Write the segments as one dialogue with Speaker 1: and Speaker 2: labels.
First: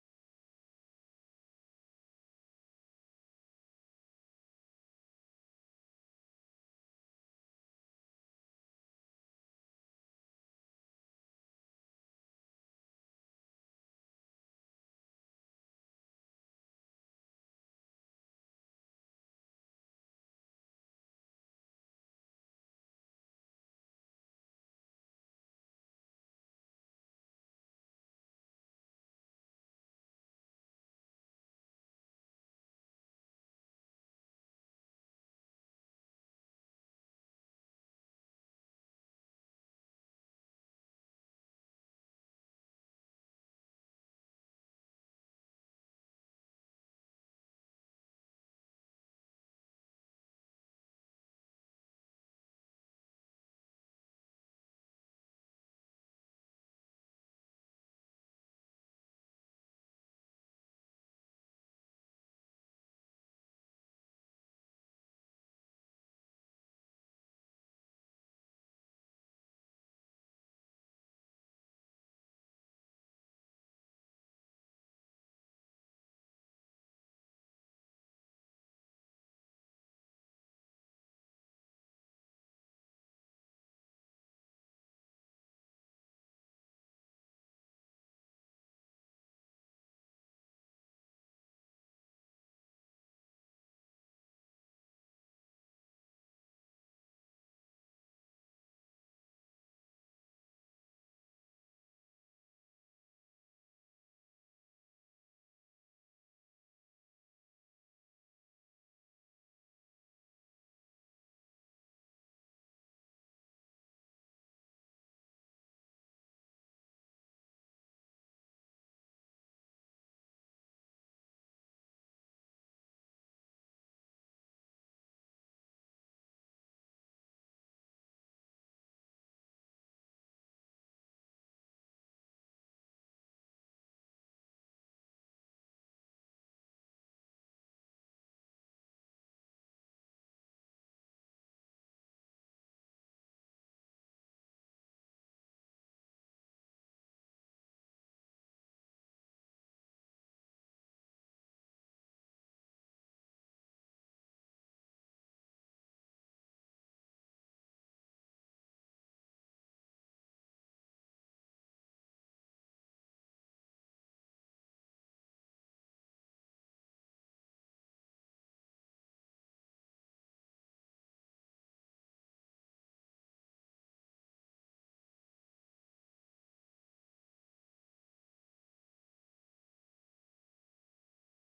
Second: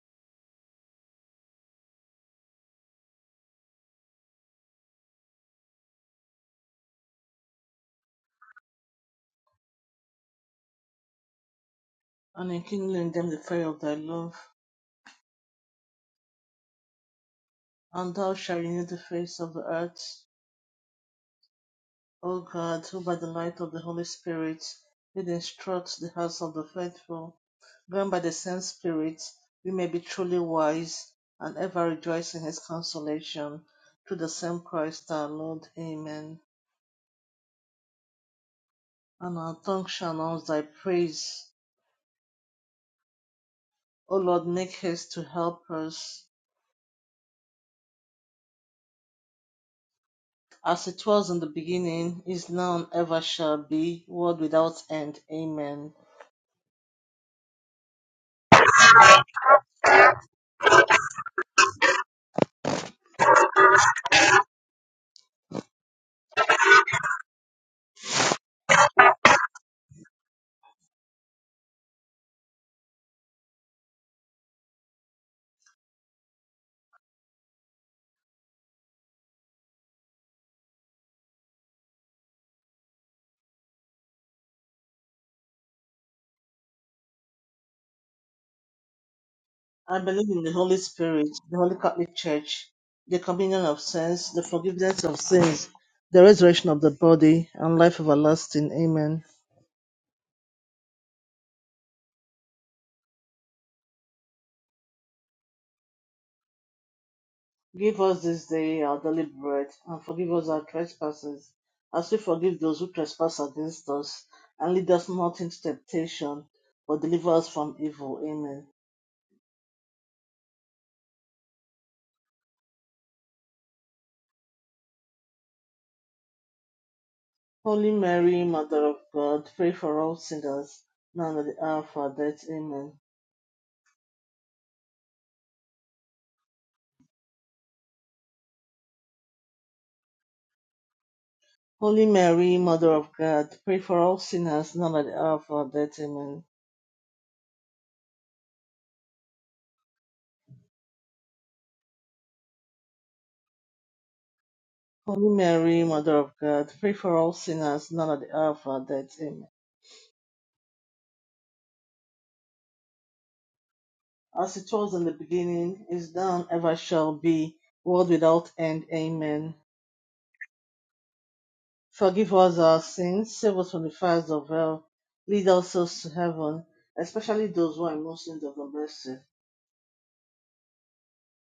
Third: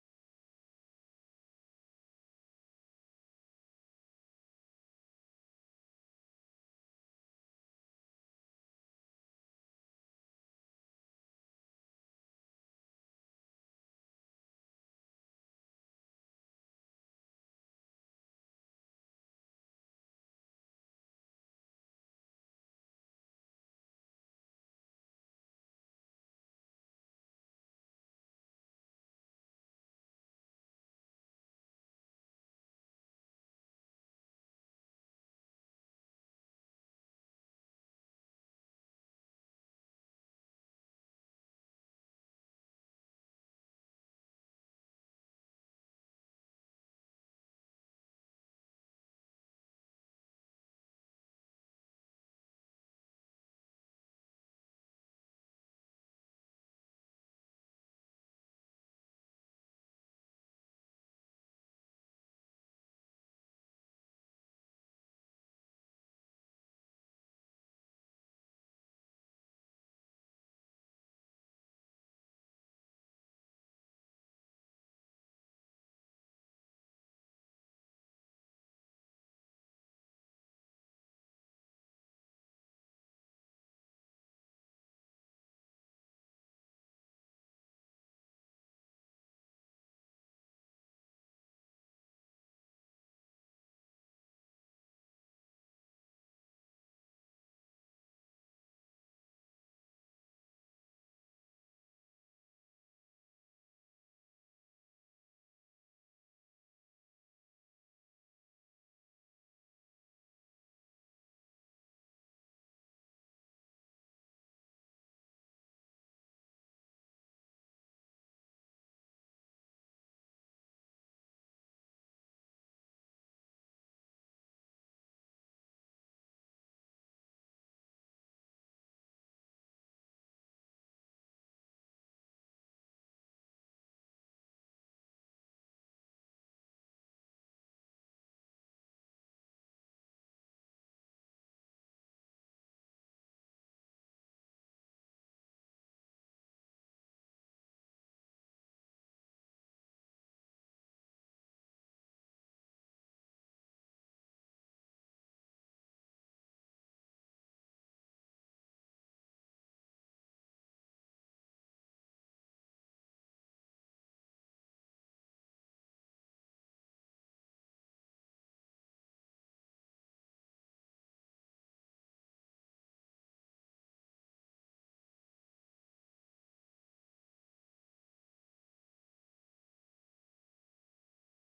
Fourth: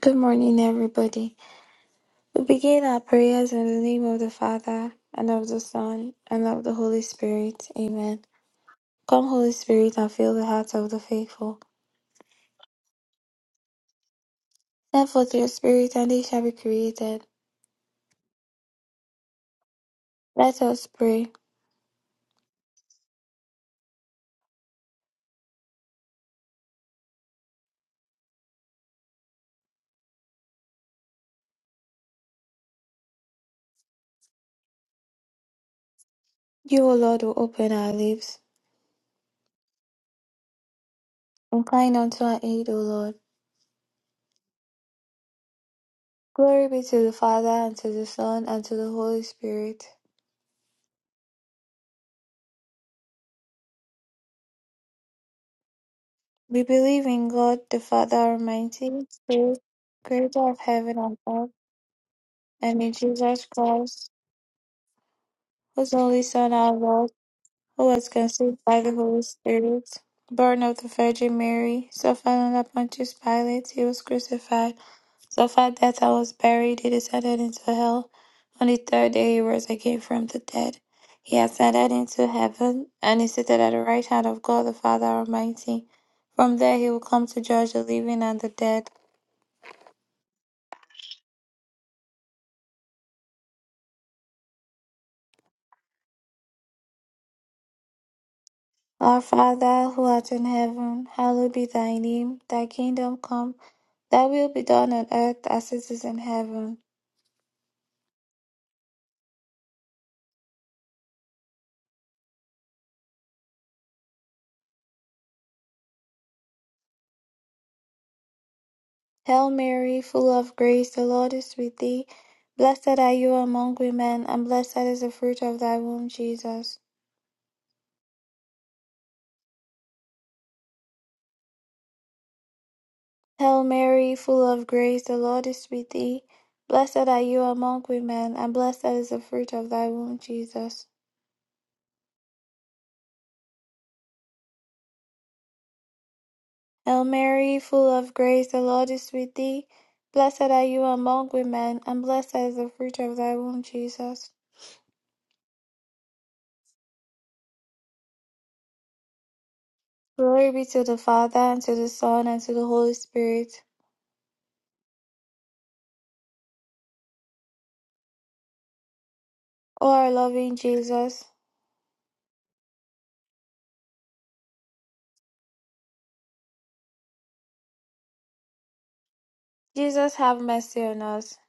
Speaker 1: Good morning, everybody. We begin our prayers in the name of the Father, and of the Son, and of the Holy Spirit. Amen. Come, Holy Spirit, and fill the hearts of the faithful.
Speaker 2: and enkindle in them the fire of thy love.
Speaker 1: Send forth your Spirit, and they shall be created.
Speaker 2: And thou shalt renew the face of the earth,
Speaker 1: Let us pray.
Speaker 2: O God, who by the light of the Holy Spirit did instruct the hearts of the faithful, grant by the same Spirit we may be truly wise and ever rejoice in his consolation. Through the same Christ our Lord. Amen.
Speaker 1: You, O Lord, will open our lips.
Speaker 2: And our tongue shall announce thy praise.
Speaker 1: Incline unto our aid, O Lord.
Speaker 2: O Lord, make haste to help us.
Speaker 1: Glory be to the Father, and to the Son, and to the Holy Spirit.
Speaker 2: as it was in the beginning, is now, and ever shall be, world without end. Amen.
Speaker 1: We believe in God, the Father Almighty, Spirit, creator of heaven and earth, and in Jesus Christ His only son Oswald, who was conceived by the Holy Spirit, born of the Virgin Mary, suffered under Pontius Pilate, he was crucified, suffered death and was buried, he descended into hell. On the third day he rose again from the dead. He ascended into heaven, and is seated at the right hand of God the Father Almighty. From there he will come to judge the living and the dead.
Speaker 2: I believe in the Holy Spirit, the Holy Catholic Church, the communion of saints, the forgiveness of sins, the resurrection of the body, and life everlasting.
Speaker 1: Our
Speaker 2: Amen.
Speaker 1: Father who art in heaven, hallowed be thy name. Thy kingdom come, thy will be done on earth as it is in heaven.
Speaker 2: Give us this day our daily bread, and forgive us our trespasses, as we forgive those who trespass against us. And lead us not into temptation, but deliver us from evil. Amen.
Speaker 1: Hail Mary, full of grace, the Lord is with thee. Blessed are you among women, and blessed is the fruit of thy womb, Jesus.
Speaker 2: Holy Mary, Mother of God, pray for all sinners, now and at the hour of our death. Amen.
Speaker 1: Hail Mary, full of grace, the Lord is with thee. Blessed are you among women, and blessed is the fruit of thy womb, Jesus.
Speaker 2: Holy Mary, Mother of God, pray for all sinners, now and at the hour of our death. Amen.
Speaker 1: Hail Mary, full of grace, the Lord is with thee. Blessed are you among women, and blessed is the fruit of thy womb, Jesus.
Speaker 2: Holy Mary, Mother of God, pray for all sinners, now and at the hour of our death. Amen.
Speaker 1: Glory be to the Father, and to the Son, and to the Holy Spirit.
Speaker 2: As it was in the beginning, is now, and ever shall be, world without end. Amen.
Speaker 1: O our loving Jesus,
Speaker 2: Forgive us our sins, save us from the fires of hell, lead us souls to heaven, especially those who are in most need of the mercy.
Speaker 1: Jesus, have mercy on us.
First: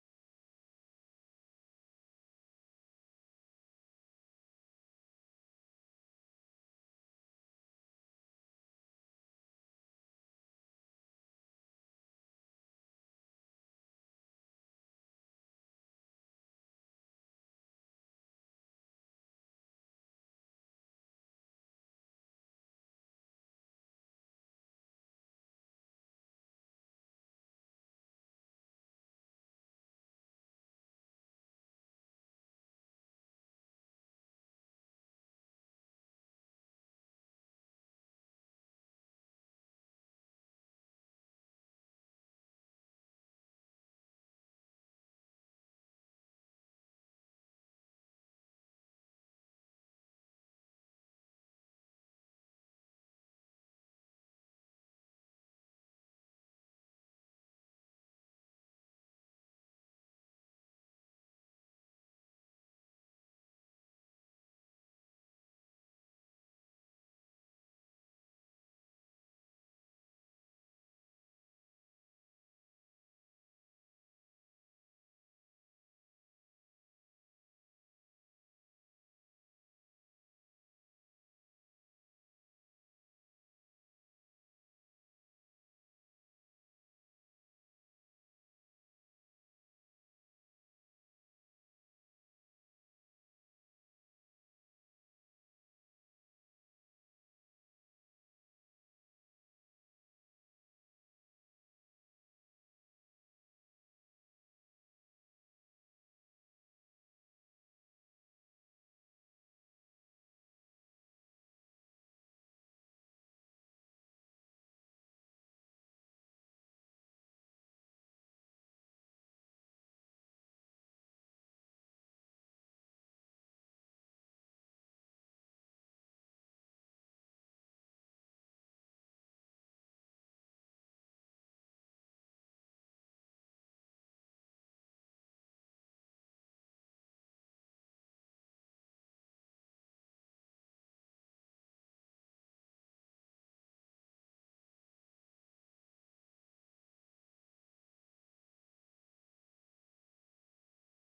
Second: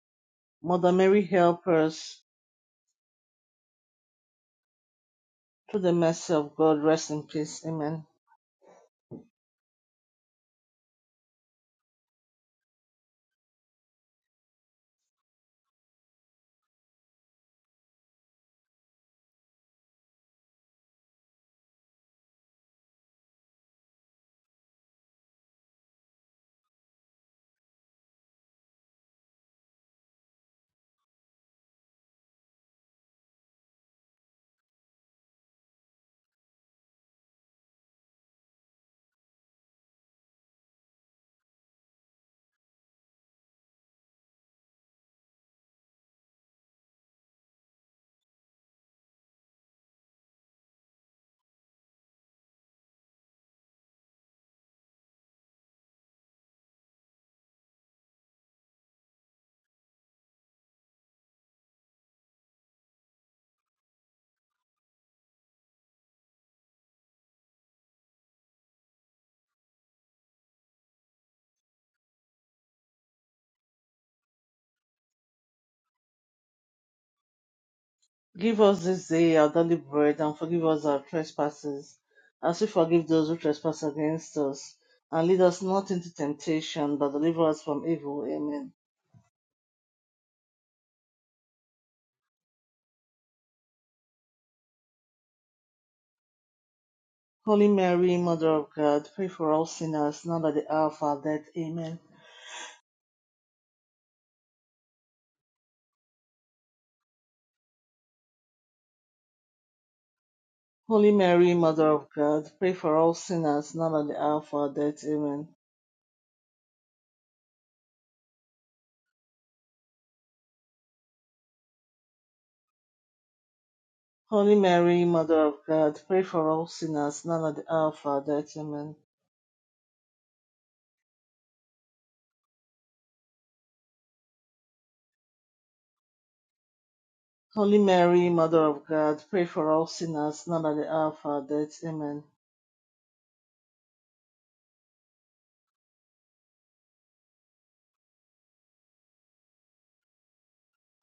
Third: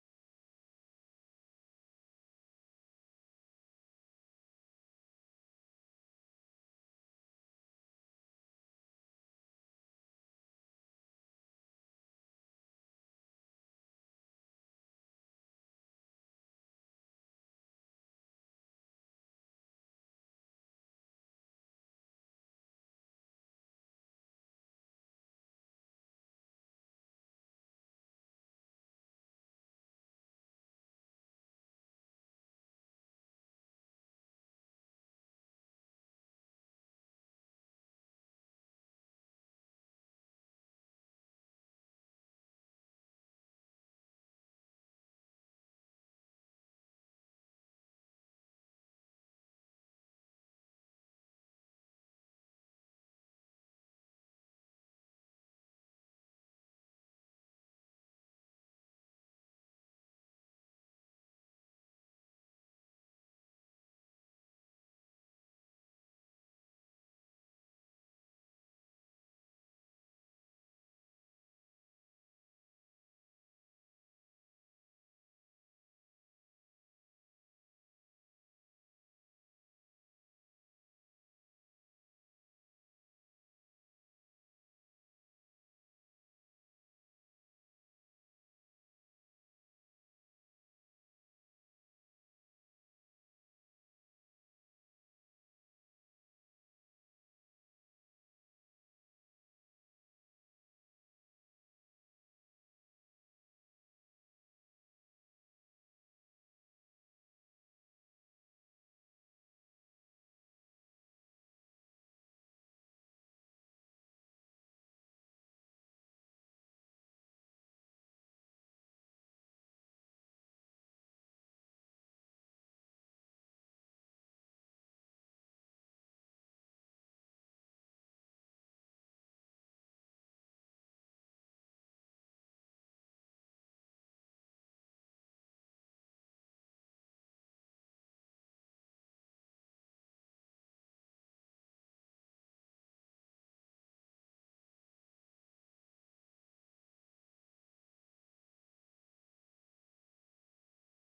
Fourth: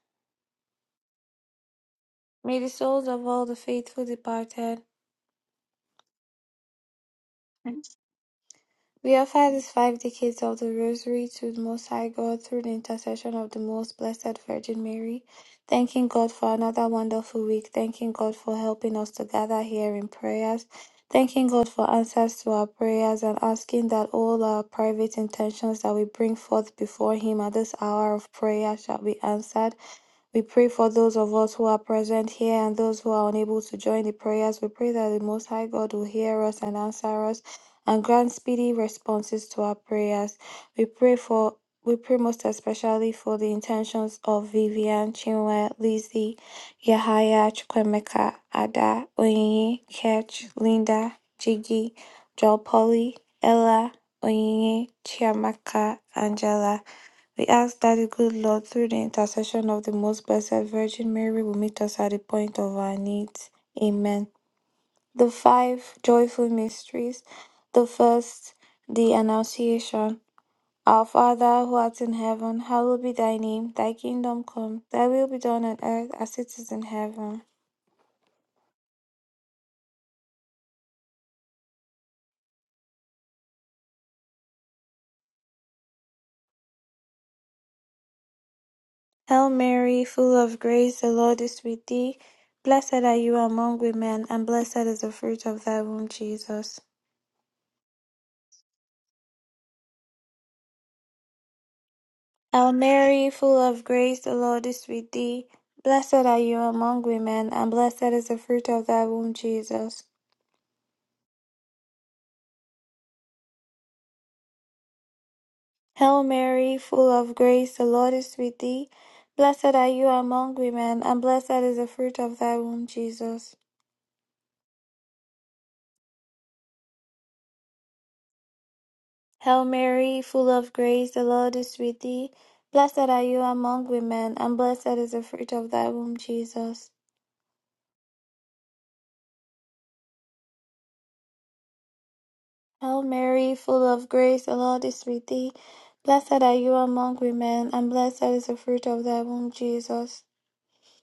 Speaker 2: Mother Mary, help us.
Speaker 1: May the souls of all the faithful departed
Speaker 2: Through the mercy of God, rest in peace. Amen.
Speaker 1: We offer these five decades of the Rosary to the Most High God through the intercession of the Most Blessed Virgin Mary, thanking God for another wonderful week, thanking God for helping us to gather here in prayers, thanking God for answers to our prayers, and asking that all our private intentions that we bring forth before Him at this hour of prayer shall be answered. We pray for those of us who are present here and those who are unable to join the prayers. We pray that the Most High God will hear us and answer us and grant speedy responses to our prayers. We pray for we pray most especially for the intentions of Vivian, Chinwe, Lizzie, Yahaya, Chukwemeka, Ada, Oyinye, Ketch, Linda, Jiggy, Joel Polly, Ella, Oyinye, Chiamaka, Angela. We ask that the good Lord, through the intercession of the Most Blessed Virgin Mary, will meet us at the point of our needs. Amen. The five joyful mysteries. The first, the Annunciation. Our Father, who art in heaven, hallowed be thy name. Thy kingdom come, thy will be done on earth as it is in heaven.
Speaker 2: Give us this day our daily bread and forgive us our trespasses, as we forgive those who trespass against us. And lead us not into temptation, but deliver us from evil. Amen.
Speaker 1: Hail Mary, full of grace, the Lord is with thee. Blessed are you among women, and blessed is the fruit of thy womb, Jesus.
Speaker 2: Holy Mary, Mother of God, pray for all sinners, now at the hour of our death. Amen.
Speaker 1: Hail Mary, full of grace, the Lord is with thee. Blessed are you among women, and blessed is the fruit of thy womb, Jesus.
Speaker 2: Holy Mary, Mother of God, pray for all sinners, now at the hour of our death. Amen.
Speaker 1: Hail Mary, full of grace, the Lord is with thee. Blessed are you among women, and blessed is the fruit of thy womb, Jesus.
Speaker 2: Holy Mary, Mother of God, pray for all sinners, now at the hour of our death. Amen.
Speaker 1: Hail Mary, full of grace, the Lord is with thee. Blessed are you among women, and blessed is the fruit of thy womb, Jesus.
Speaker 2: Holy Mary, Mother of God, pray for all sinners, now at the hour of our death. Amen.
Speaker 1: Hail Mary, full of grace, the Lord is with thee. Blessed are you among women, and blessed is the fruit of thy womb, Jesus.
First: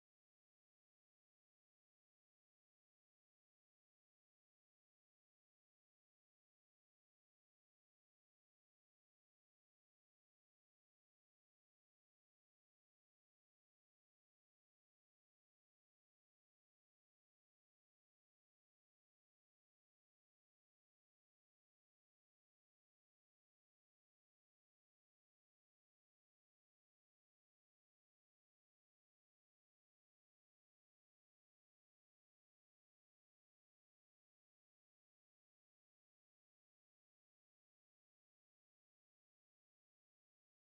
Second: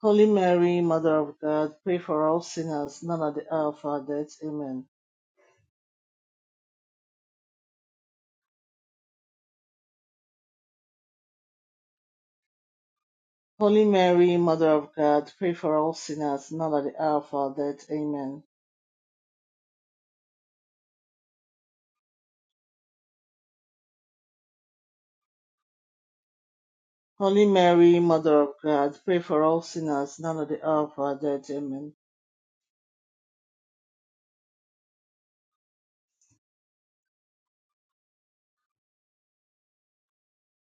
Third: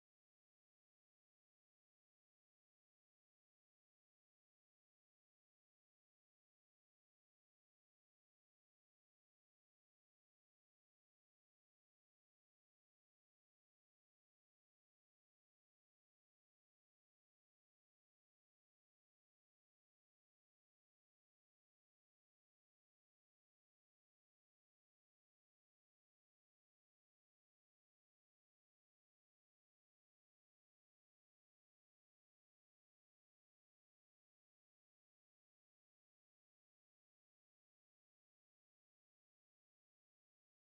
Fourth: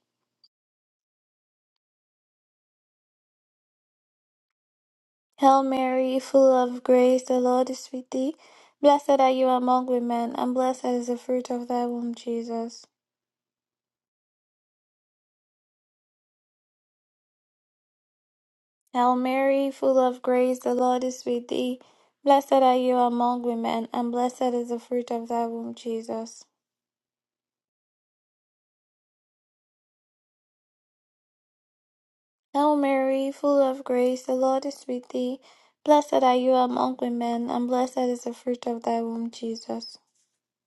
Speaker 2: Holy Mary, Mother of God, pray for all sinners, now at the hour of our death. Amen.
Speaker 1: Hail Mary, full of grace, the Lord is with thee. Blessed are you among women, and blessed is the fruit of thy womb, Jesus.
Speaker 2: Holy Mary, Mother of God, pray for all sinners, now at the hour of our death. Amen.
Speaker 1: Hail Mary, full of grace, the Lord is with thee. Blessed are you among women, and blessed is the fruit of thy womb, Jesus.
Speaker 2: Holy Mary, Mother of God, pray for all sinners, now at the hour of our death. Amen.
Speaker 1: Hail Mary, full of grace, the Lord is with thee. Blessed are you among women, and blessed is the fruit of thy womb, Jesus.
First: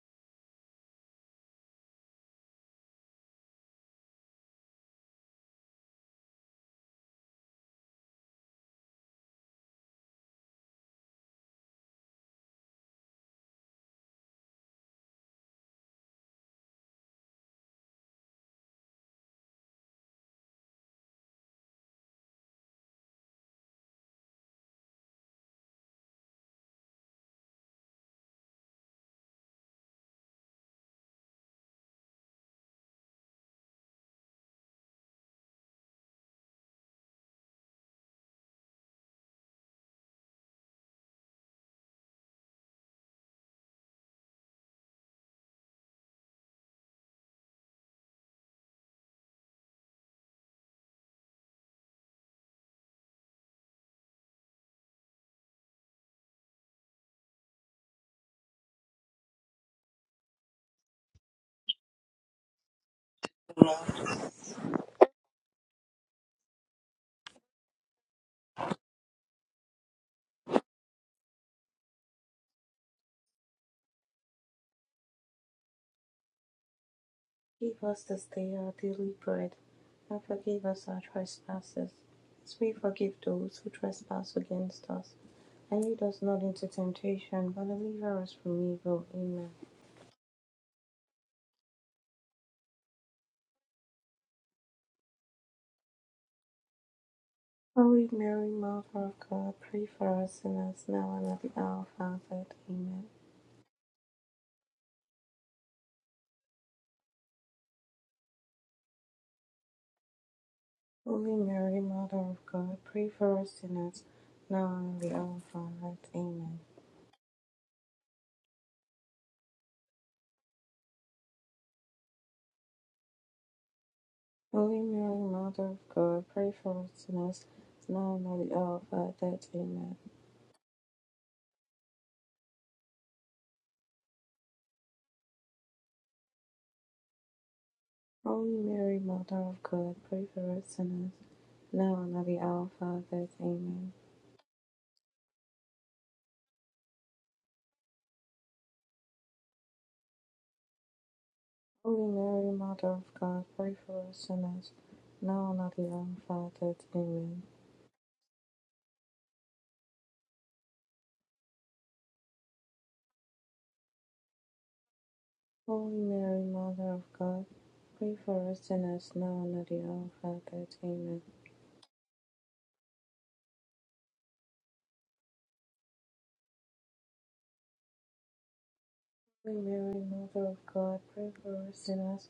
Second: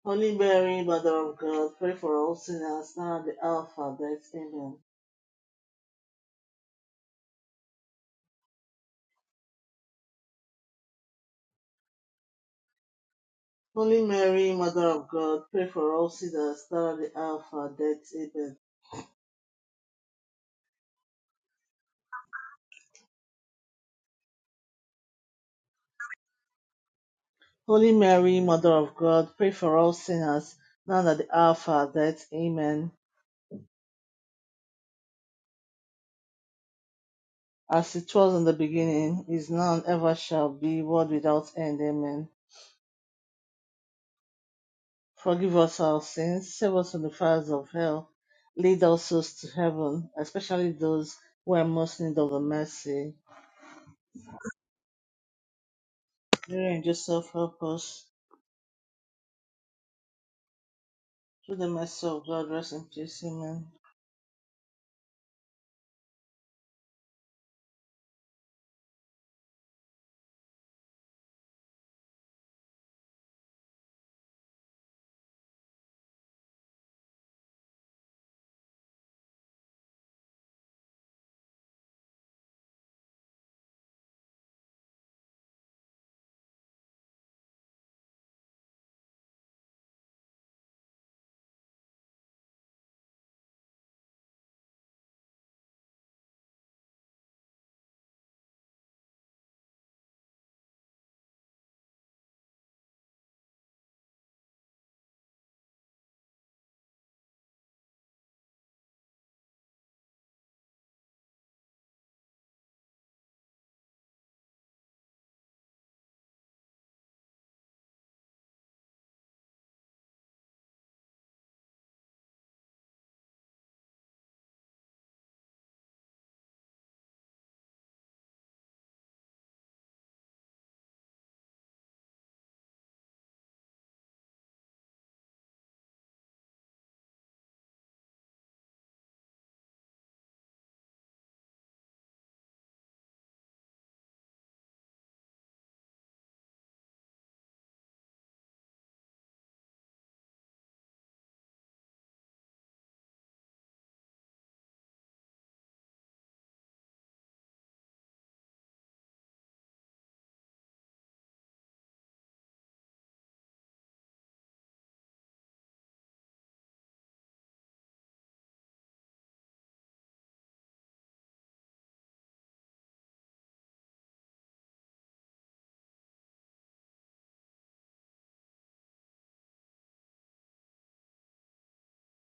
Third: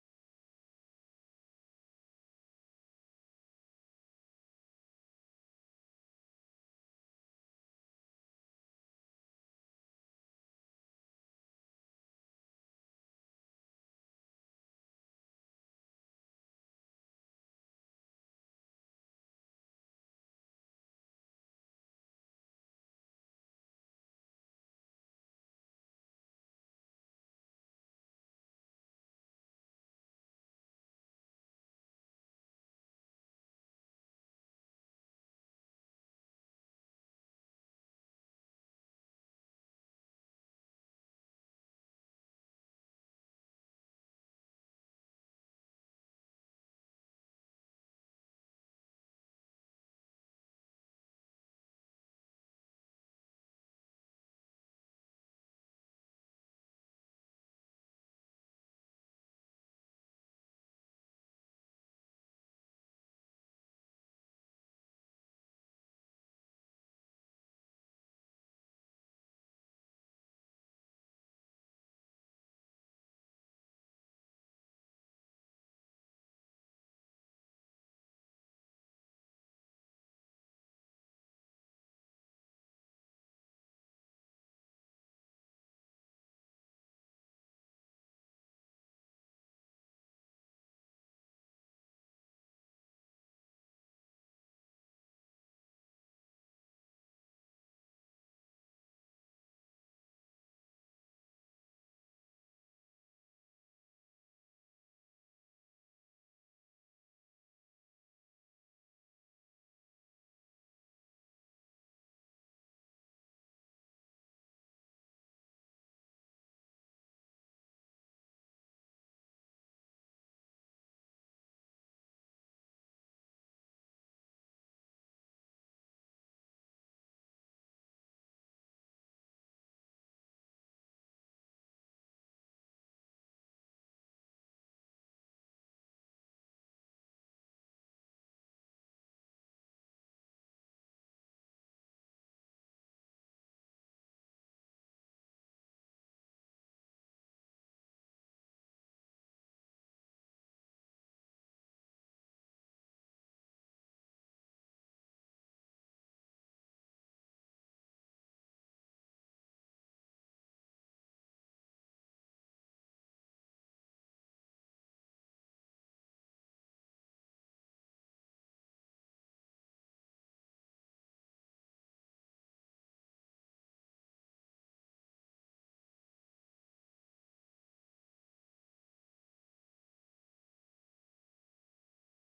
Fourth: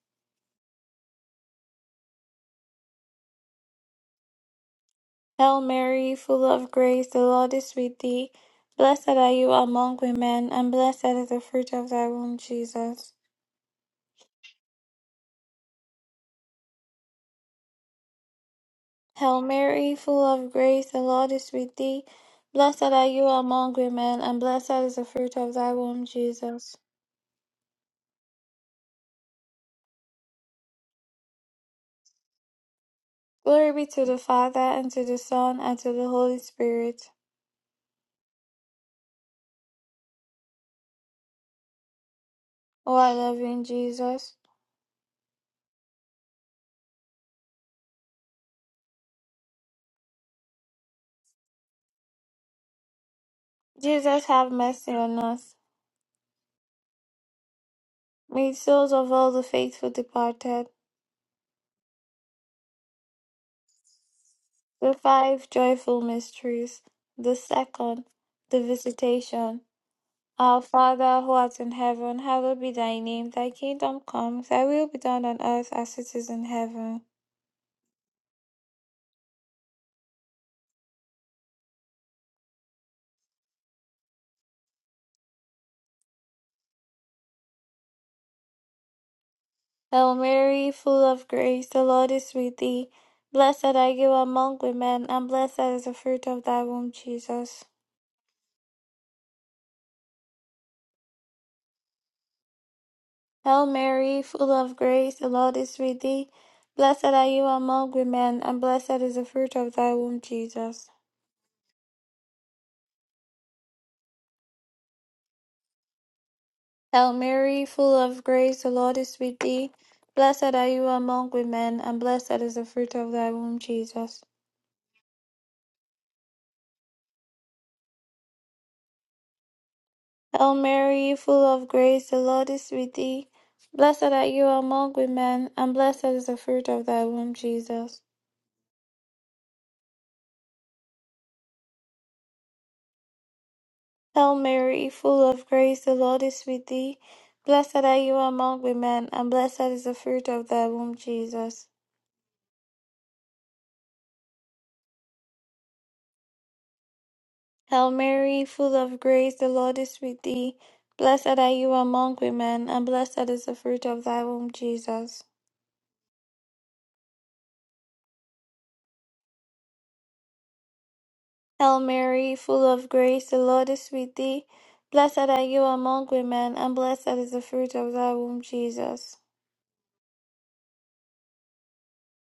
Speaker 2: Holy Mary, Mother of God, pray for all sinners, now at the hour of our death. Amen.
Speaker 1: Hail Mary, full of grace, the Lord is with thee. Blessed are you among women, and blessed is the fruit of thy womb, Jesus.
Speaker 2: Holy Mary, Mother of God, pray for all sinners now and at the hour of our death. Amen.
Speaker 1: Hail Mary, full of grace, the Lord is with thee. Blessed are you among women, and blessed is the fruit of thy womb, Jesus.
Speaker 2: Holy Mary, Mother of God, pray for all sinners now and at the hour of our death. Amen.
Speaker 1: Glory be to the Father, and to the Son, and to the Holy Spirit.
Speaker 2: As it was in the beginning, is now and ever shall be, world without end. Amen.
Speaker 1: O our loving Jesus.
Speaker 2: Forgive us our sins, save us from the fires of hell, lead all souls to heaven, especially those who are most in need of the mercy.
Speaker 1: Jesus, have mercy on us.
Speaker 2: Mary and Joseph, help us.
Speaker 1: May the souls of all the faithful departed.
Speaker 2: Through the mercy of God, rest in peace. Amen.
Speaker 1: The five joyful mysteries. The second, the visitation. Our Father who art in heaven, hallowed be thy name. Thy kingdom come, thy will be done on earth as it is in heaven.
Speaker 3: Give us this day our daily bread, and forgive us our trespasses, as we forgive those who trespass against us. And lead us not into temptation, but deliver us from evil. Amen.
Speaker 1: Hail Mary, full of grace, the Lord is with thee. Blessed are you among women, and blessed is the fruit of thy womb, Jesus.
Speaker 3: Holy Mary, Mother of God, pray for us sinners now and at the hour of our death. Amen.
Speaker 1: Hail Mary, full of grace, the Lord is with thee. Blessed are you among women, and blessed is the fruit of thy womb, Jesus.
Speaker 3: Holy Mary, Mother of God, pray for us sinners now and at the hour of our death. Amen.
Speaker 1: Hail Mary, full of grace, the Lord is with thee. Blessed are you among women, and blessed is the fruit of thy womb, Jesus.
Speaker 3: Holy Mary, Mother of God, pray for us sinners now and at the hour of our death. Amen.
Speaker 1: Hail Mary, full of grace, the Lord is with thee. Blessed are you among women, and blessed is the fruit of thy womb, Jesus.
Speaker 3: Holy Mary, Mother of God, pray for us sinners, now and at the hour of our death. Amen.
Speaker 1: Hail Mary, full of grace, the Lord is with thee. Blessed are you among women, and blessed is the fruit of thy womb, Jesus.
Speaker 3: Holy Mary, Mother of God, pray for us sinners, now and at the hour of our death. Amen.
Speaker 1: Hail Mary, full of grace, the Lord is with thee. Blessed are you among women, and blessed is the fruit of thy womb, Jesus.
Speaker 3: Holy Mary, Mother of God, pray for us sinners, now and at the hour of our death. Amen.
Speaker 1: Hail Mary, full of grace, the Lord is with thee. Blessed are you among women, and blessed is the fruit of thy womb, Jesus.
Speaker 3: Holy Mary, Mother of God, pray for us sinners,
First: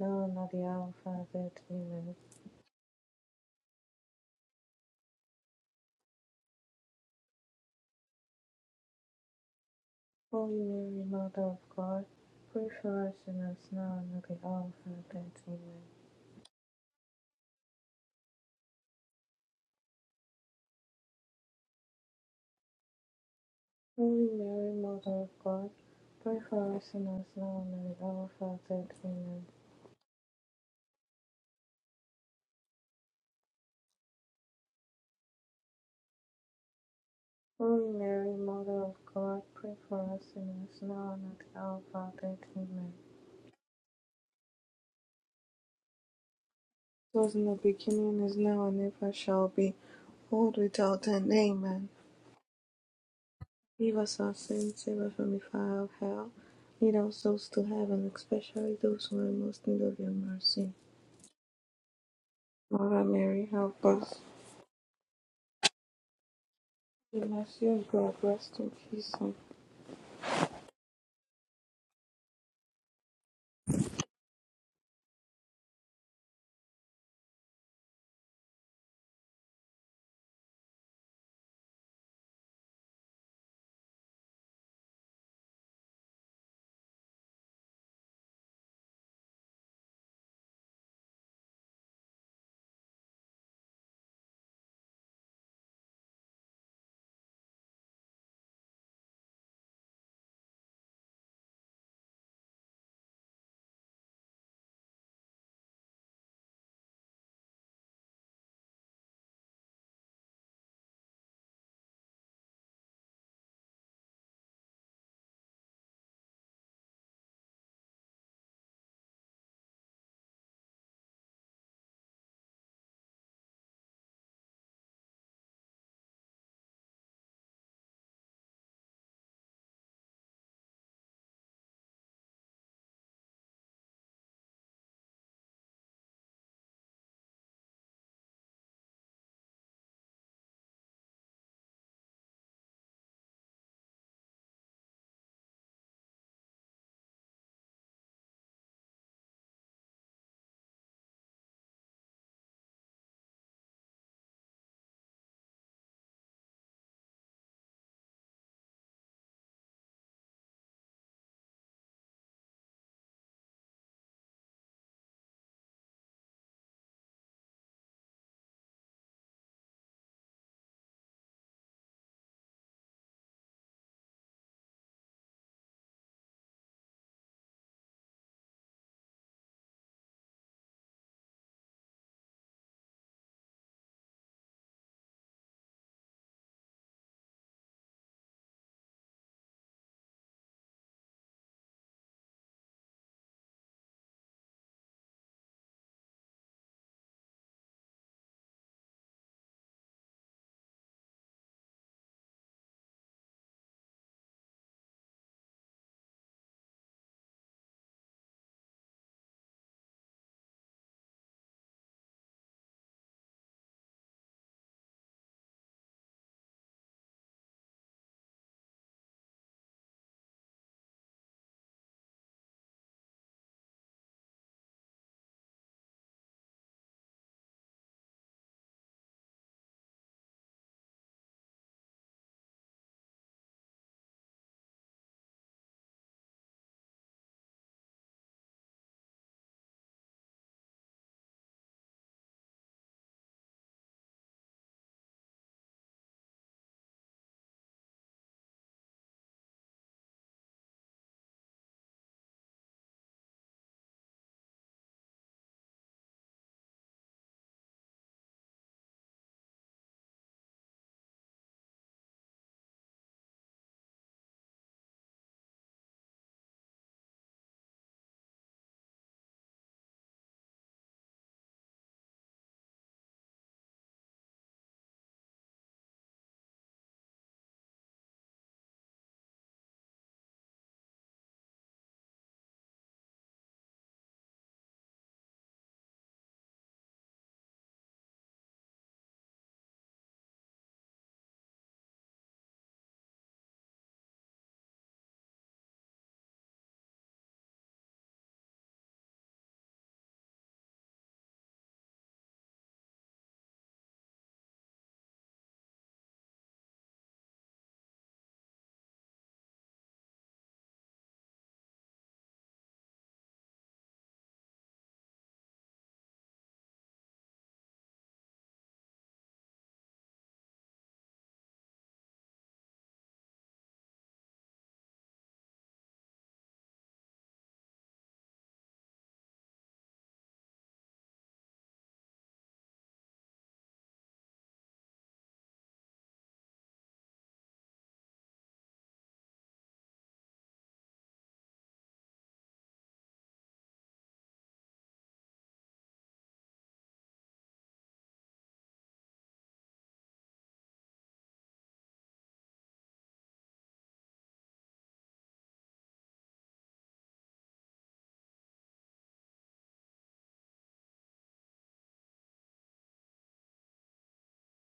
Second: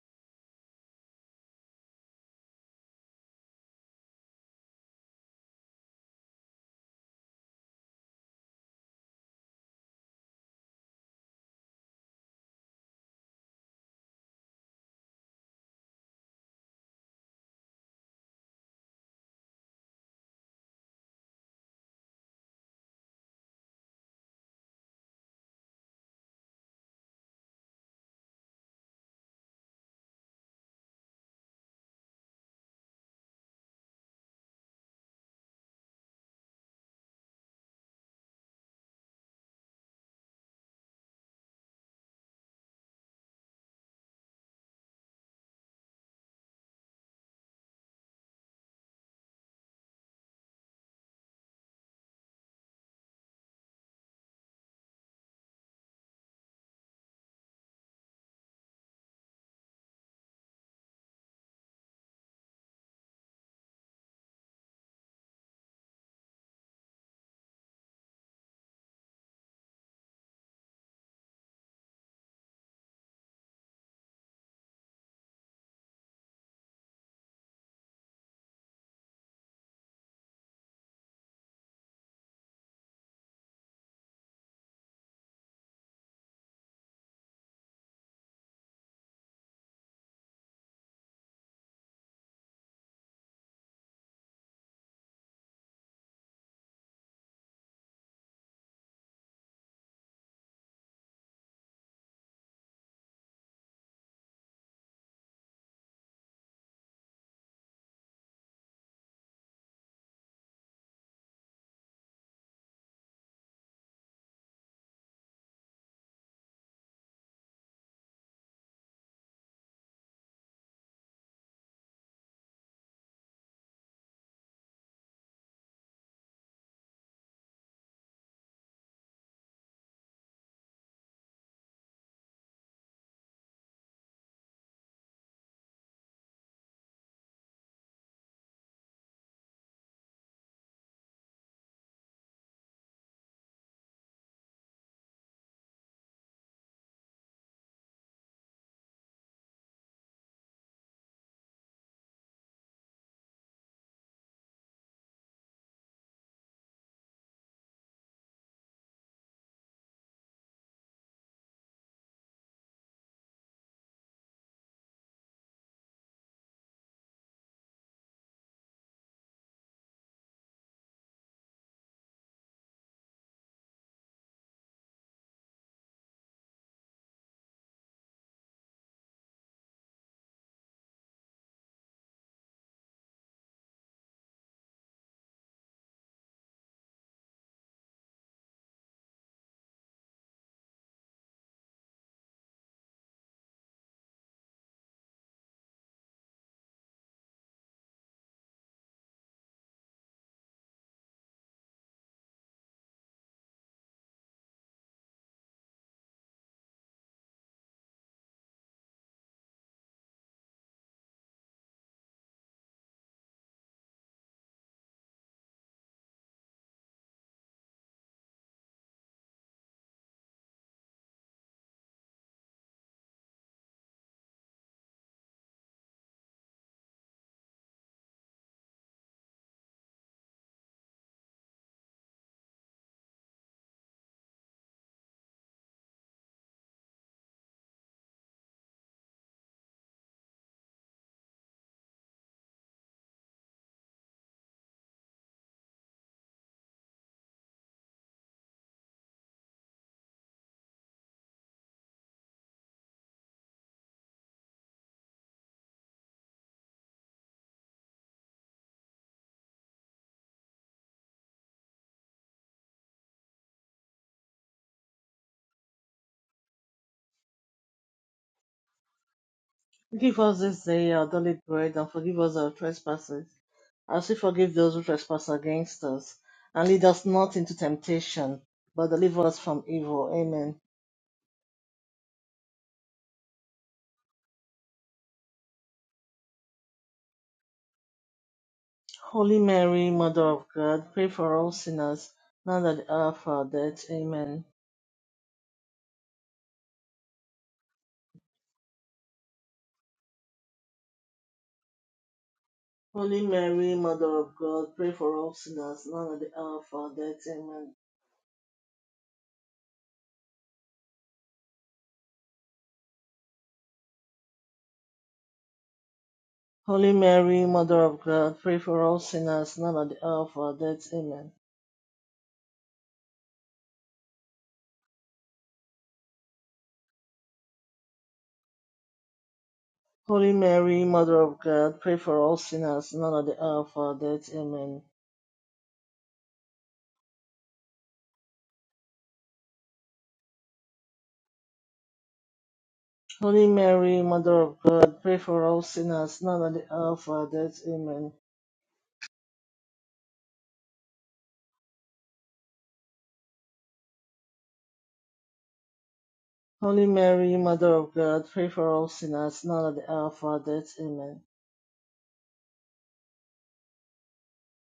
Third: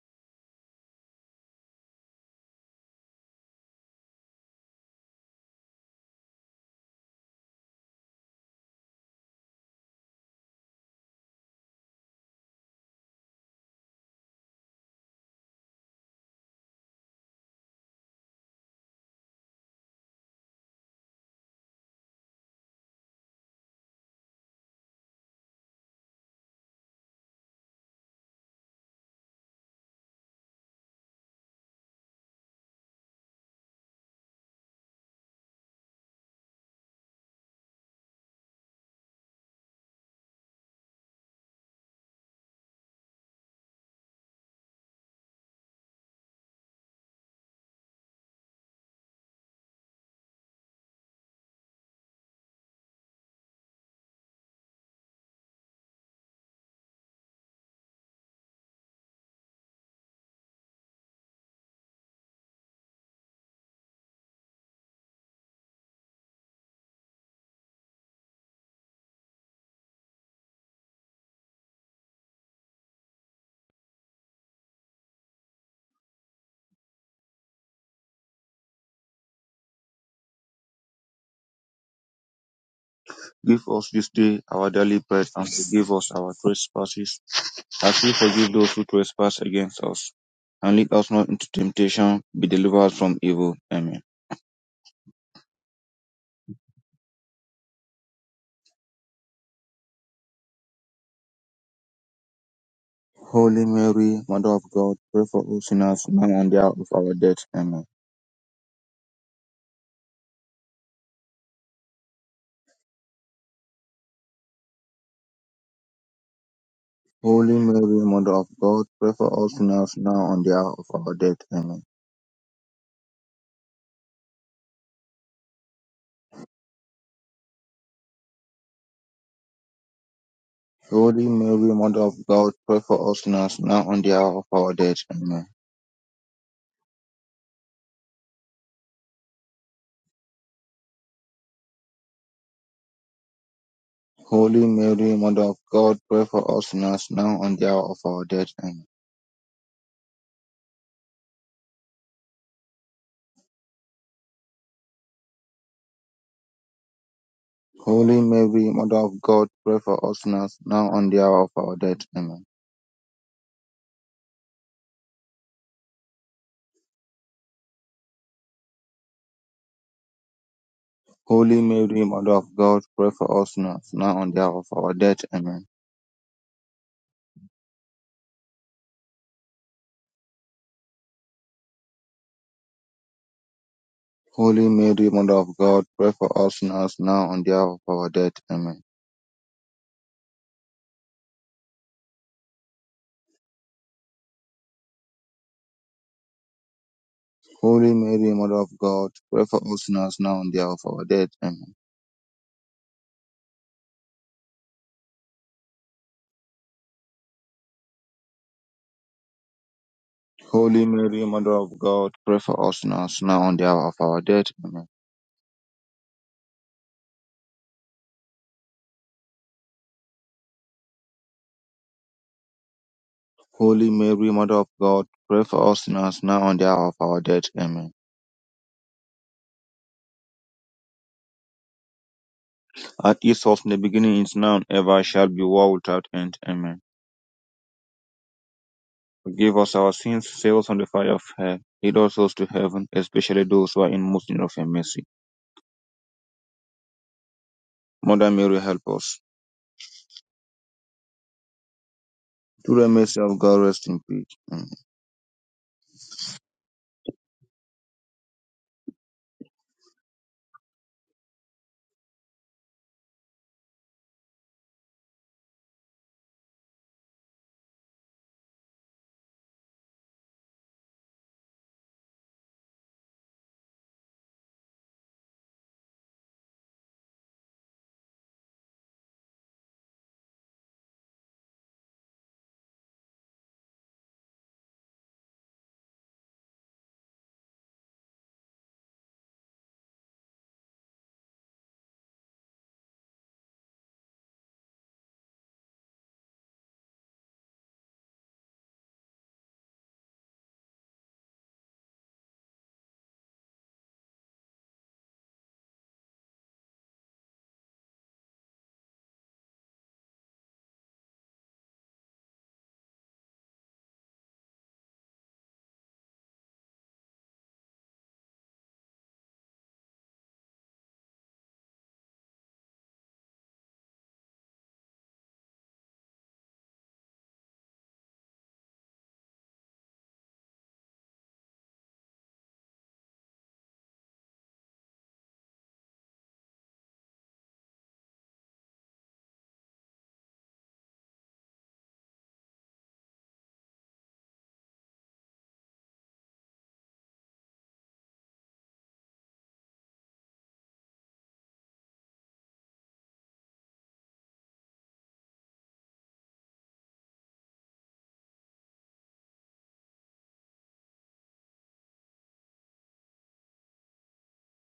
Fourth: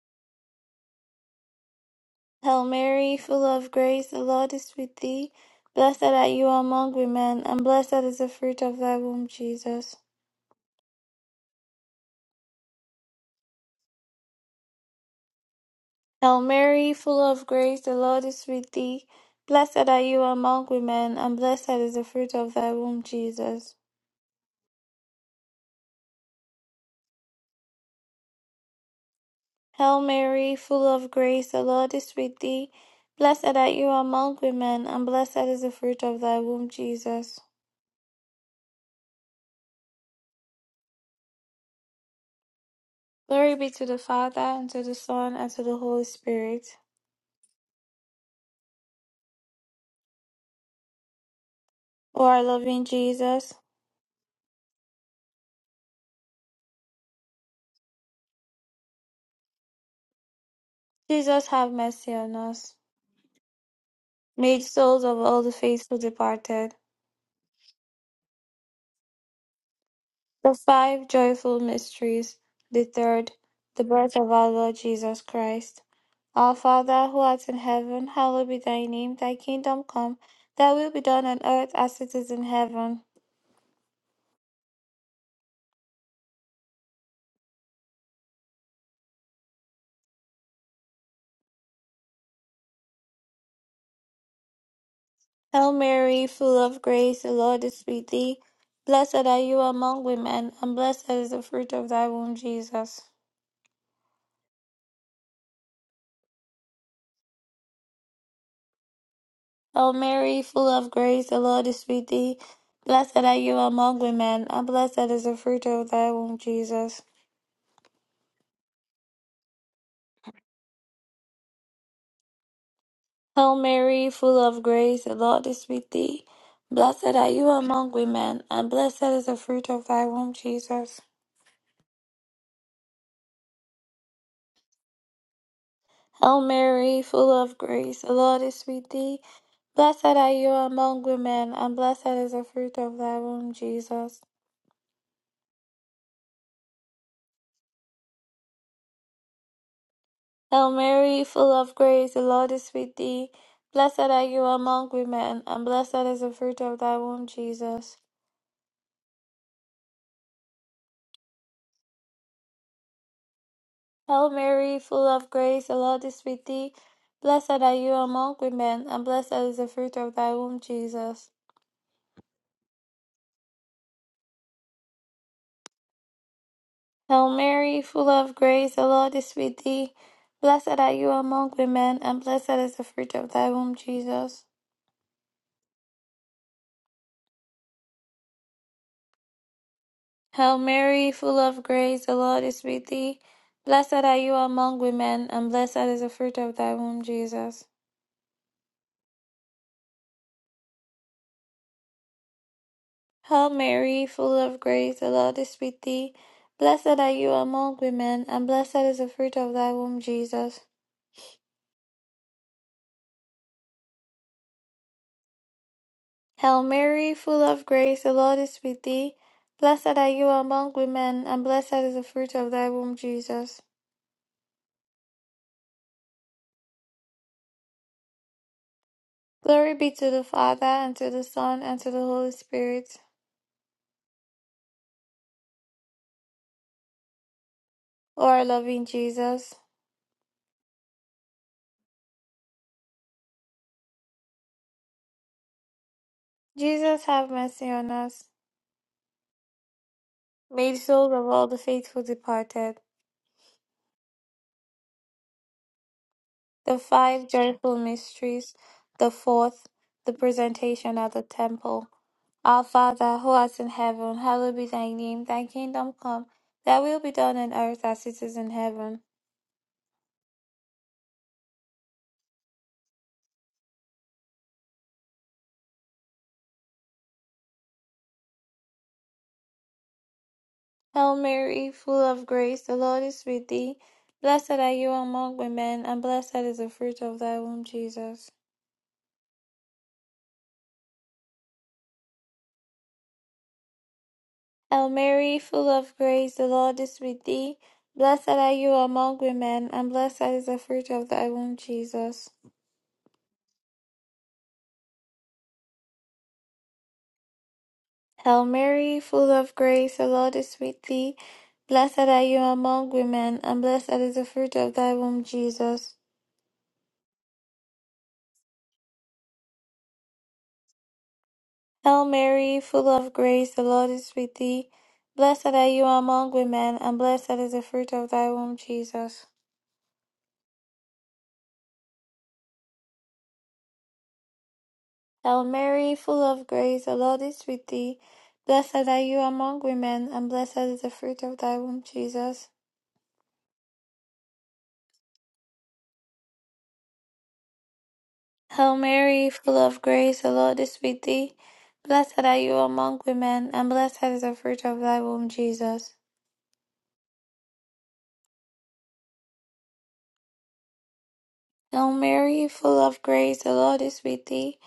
Speaker 3: now and at the hour of our death. Amen.
Speaker 1: Hail Mary, full of grace, the Lord is with thee. Blessed are you among women, and blessed is the fruit of thy womb, Jesus.
Speaker 3: Holy Mary, Mother of God, pray for us sinners, now and at the hour of our death. Amen.
Speaker 1: Hail Mary, full of grace, the Lord is with thee. Blessed are you among women, and blessed is the fruit of thy womb, Jesus.
Speaker 3: Holy Mary, Mother of God, pray for us sinners now and at the hour of our death. Amen.
Speaker 1: Hail Mary, full of grace, the Lord is with thee. Blessed are you among women, and blessed is the fruit of thy womb, Jesus.
Speaker 3: Holy Mary, Mother of God, pray for us sinners now and at the hour of our death. Amen.
Speaker 1: Glory be to the Father, and to the Son, and to the Holy Spirit.
Speaker 3: It was in the beginning, is now, and ever shall be, world without end. Amen.
Speaker 1: O our loving Jesus.
Speaker 3: Give us our sins, save us from the fire of hell. Lead our souls to heaven, especially those who are in most need of your mercy.
Speaker 1: Jesus have mercy on us.
Speaker 3: Mother Mary, help us.
Speaker 1: Made souls of all the faithful departed.
Speaker 3: The mercy of God, rest in peace.
Speaker 1: The five joyful mysteries. The third, the birth of our Lord Jesus Christ. Our Father who art in heaven, hallowed be thy name. Thy kingdom come. Thy will be done on earth as it is in heaven.
Speaker 4: Give us this day our daily bread, and forgive us our trespasses, as we forgive those who trespass against us. And lead us not into temptation, but deliver us from evil. Amen.
Speaker 1: Hail Mary, full of grace, the Lord is with thee. Blessed are you among women, and blessed is the fruit of thy womb, Jesus.
Speaker 4: Holy Mary, Mother of God, pray for us sinners now and the hour of our death. Amen.
Speaker 1: O Mary, full of grace, the Lord is with thee. Blessed are you among women, and blessed is the fruit of thy womb, Jesus.
Speaker 4: Holy Mary, Mother of God, pray for us sinners now and the hour of our death. Amen.
Speaker 1: Hail Mary, full of grace, the Lord is with thee. Blessed are you among women, and blessed is the fruit of thy womb, Jesus.
Speaker 4: Holy Mary, Mother of God, pray for us sinners now and the hour of our death. Amen.
Speaker 1: Hail Mary, full of grace, the Lord is with thee. Blessed are you among women, and blessed is the fruit of thy womb, Jesus.
Speaker 4: Holy Mary, Mother of God, pray for us sinners now and the hour of our death. Amen.
Speaker 1: Hail Mary, full of grace, the Lord is with thee. Blessed are you among women, and blessed is the fruit of thy womb, Jesus.
Speaker 4: Holy Mary, Mother of God, pray for us sinners now and the hour of our death. Amen.
Speaker 1: Hail Mary, full of grace, the Lord is with thee. Blessed are you among women, and blessed is the fruit of thy womb, Jesus.
Speaker 4: Holy Mary, Mother of God, pray for us sinners now and the hour of our death. Amen.
Speaker 1: Hail Mary, full of grace, the Lord is with thee. Blessed are you among women, and blessed is the fruit of thy womb, Jesus.
Speaker 4: Holy Mary, Mother of God, pray for us sinners now and the hour of our death. Amen.
Speaker 1: Hail Mary, full of grace, the Lord is with thee. Blessed are you among women, and blessed is the fruit of thy womb, Jesus.
Speaker 4: Holy Mary, Mother of God, pray for us sinners now and the hour of our death. Amen.
Speaker 1: Hail Mary, full of grace, the Lord is with thee. Blessed are you among women, and blessed is the fruit of thy womb, Jesus.
Speaker 4: Holy Mary, Mother of God, pray for us sinners now and the hour of our death. Amen.
Speaker 1: Hail Mary, full of grace, the Lord is with thee. Blessed are you among women, and blessed is the fruit of thy womb, Jesus.
Speaker 4: Holy Mary, Mother of God, pray for us sinners now and the hour of our death. Amen.
Speaker 1: Glory be to the Father, and to the Son, and to the Holy Spirit.
Speaker 4: As it was in the beginning, is now, and ever shall be, world without end. Amen.
Speaker 1: O our loving Jesus.
Speaker 4: Forgive us our sins, save us from the fire of hell. Lead us souls to heaven, especially those who are in most need of your mercy.
Speaker 1: Jesus have mercy on us.
Speaker 4: Mother Mary, help us.
Speaker 1: Made souls of all the faithful departed.
Speaker 4: Through the mercy of God, rest in peace. Amen.
Speaker 1: The five joyful mysteries. The fourth, the presentation at the temple. Our Father, who art in heaven, hallowed be thy name. Thy kingdom come. Thy will be done on earth as it is in heaven.
Speaker 2: Give us this day our daily bread, and forgive us our trespasses, as we forgive those who trespass against us. And lead us not into temptation, but deliver us from evil. Amen.
Speaker 1: Hail Mary, full of grace, the Lord is with thee. Blessed are you among women, and blessed is the fruit of thy womb, Jesus.
Speaker 2: Holy Mary, Mother of God, pray for all sinners, now and at the hour of our death. Amen.
Speaker 1: Hail Mary, full of grace, the Lord is with thee. Blessed are you among women, and blessed is the fruit of thy womb, Jesus.
Speaker 2: Holy Mary, Mother of God, pray for all sinners, now and at the hour of our death. Amen.
Speaker 1: Hail Mary, full of grace, the Lord is with thee. Blessed are you among women, and blessed is the fruit of thy womb, Jesus.
Speaker 2: Holy Mary, Mother of God, pray for all sinners, now and at the hour of our death. Amen.
Speaker 1: Hail Mary, full of grace, the Lord is with thee. Blessed are you among women, and blessed is the fruit of thy womb, Jesus.
Speaker 2: Holy Mary, Mother of God, pray for all sinners, now at the hour of our death. Amen.
Speaker 1: Hail Mary, full of grace, the Lord is with thee. Blessed are you among women, and blessed is the fruit of thy womb, Jesus.
Speaker 2: Holy Mary, Mother of God, pray for all sinners, now at the hour of our death. Amen.
Speaker 1: Hail Mary, full of grace, the Lord is with thee. Blessed are you among women, and blessed is the fruit of thy womb, Jesus.
Speaker 2: Holy Mary, Mother of God, pray for all sinners, now at the hour of our death. Amen.
Speaker 1: Hail Mary, full of grace, the Lord is with thee.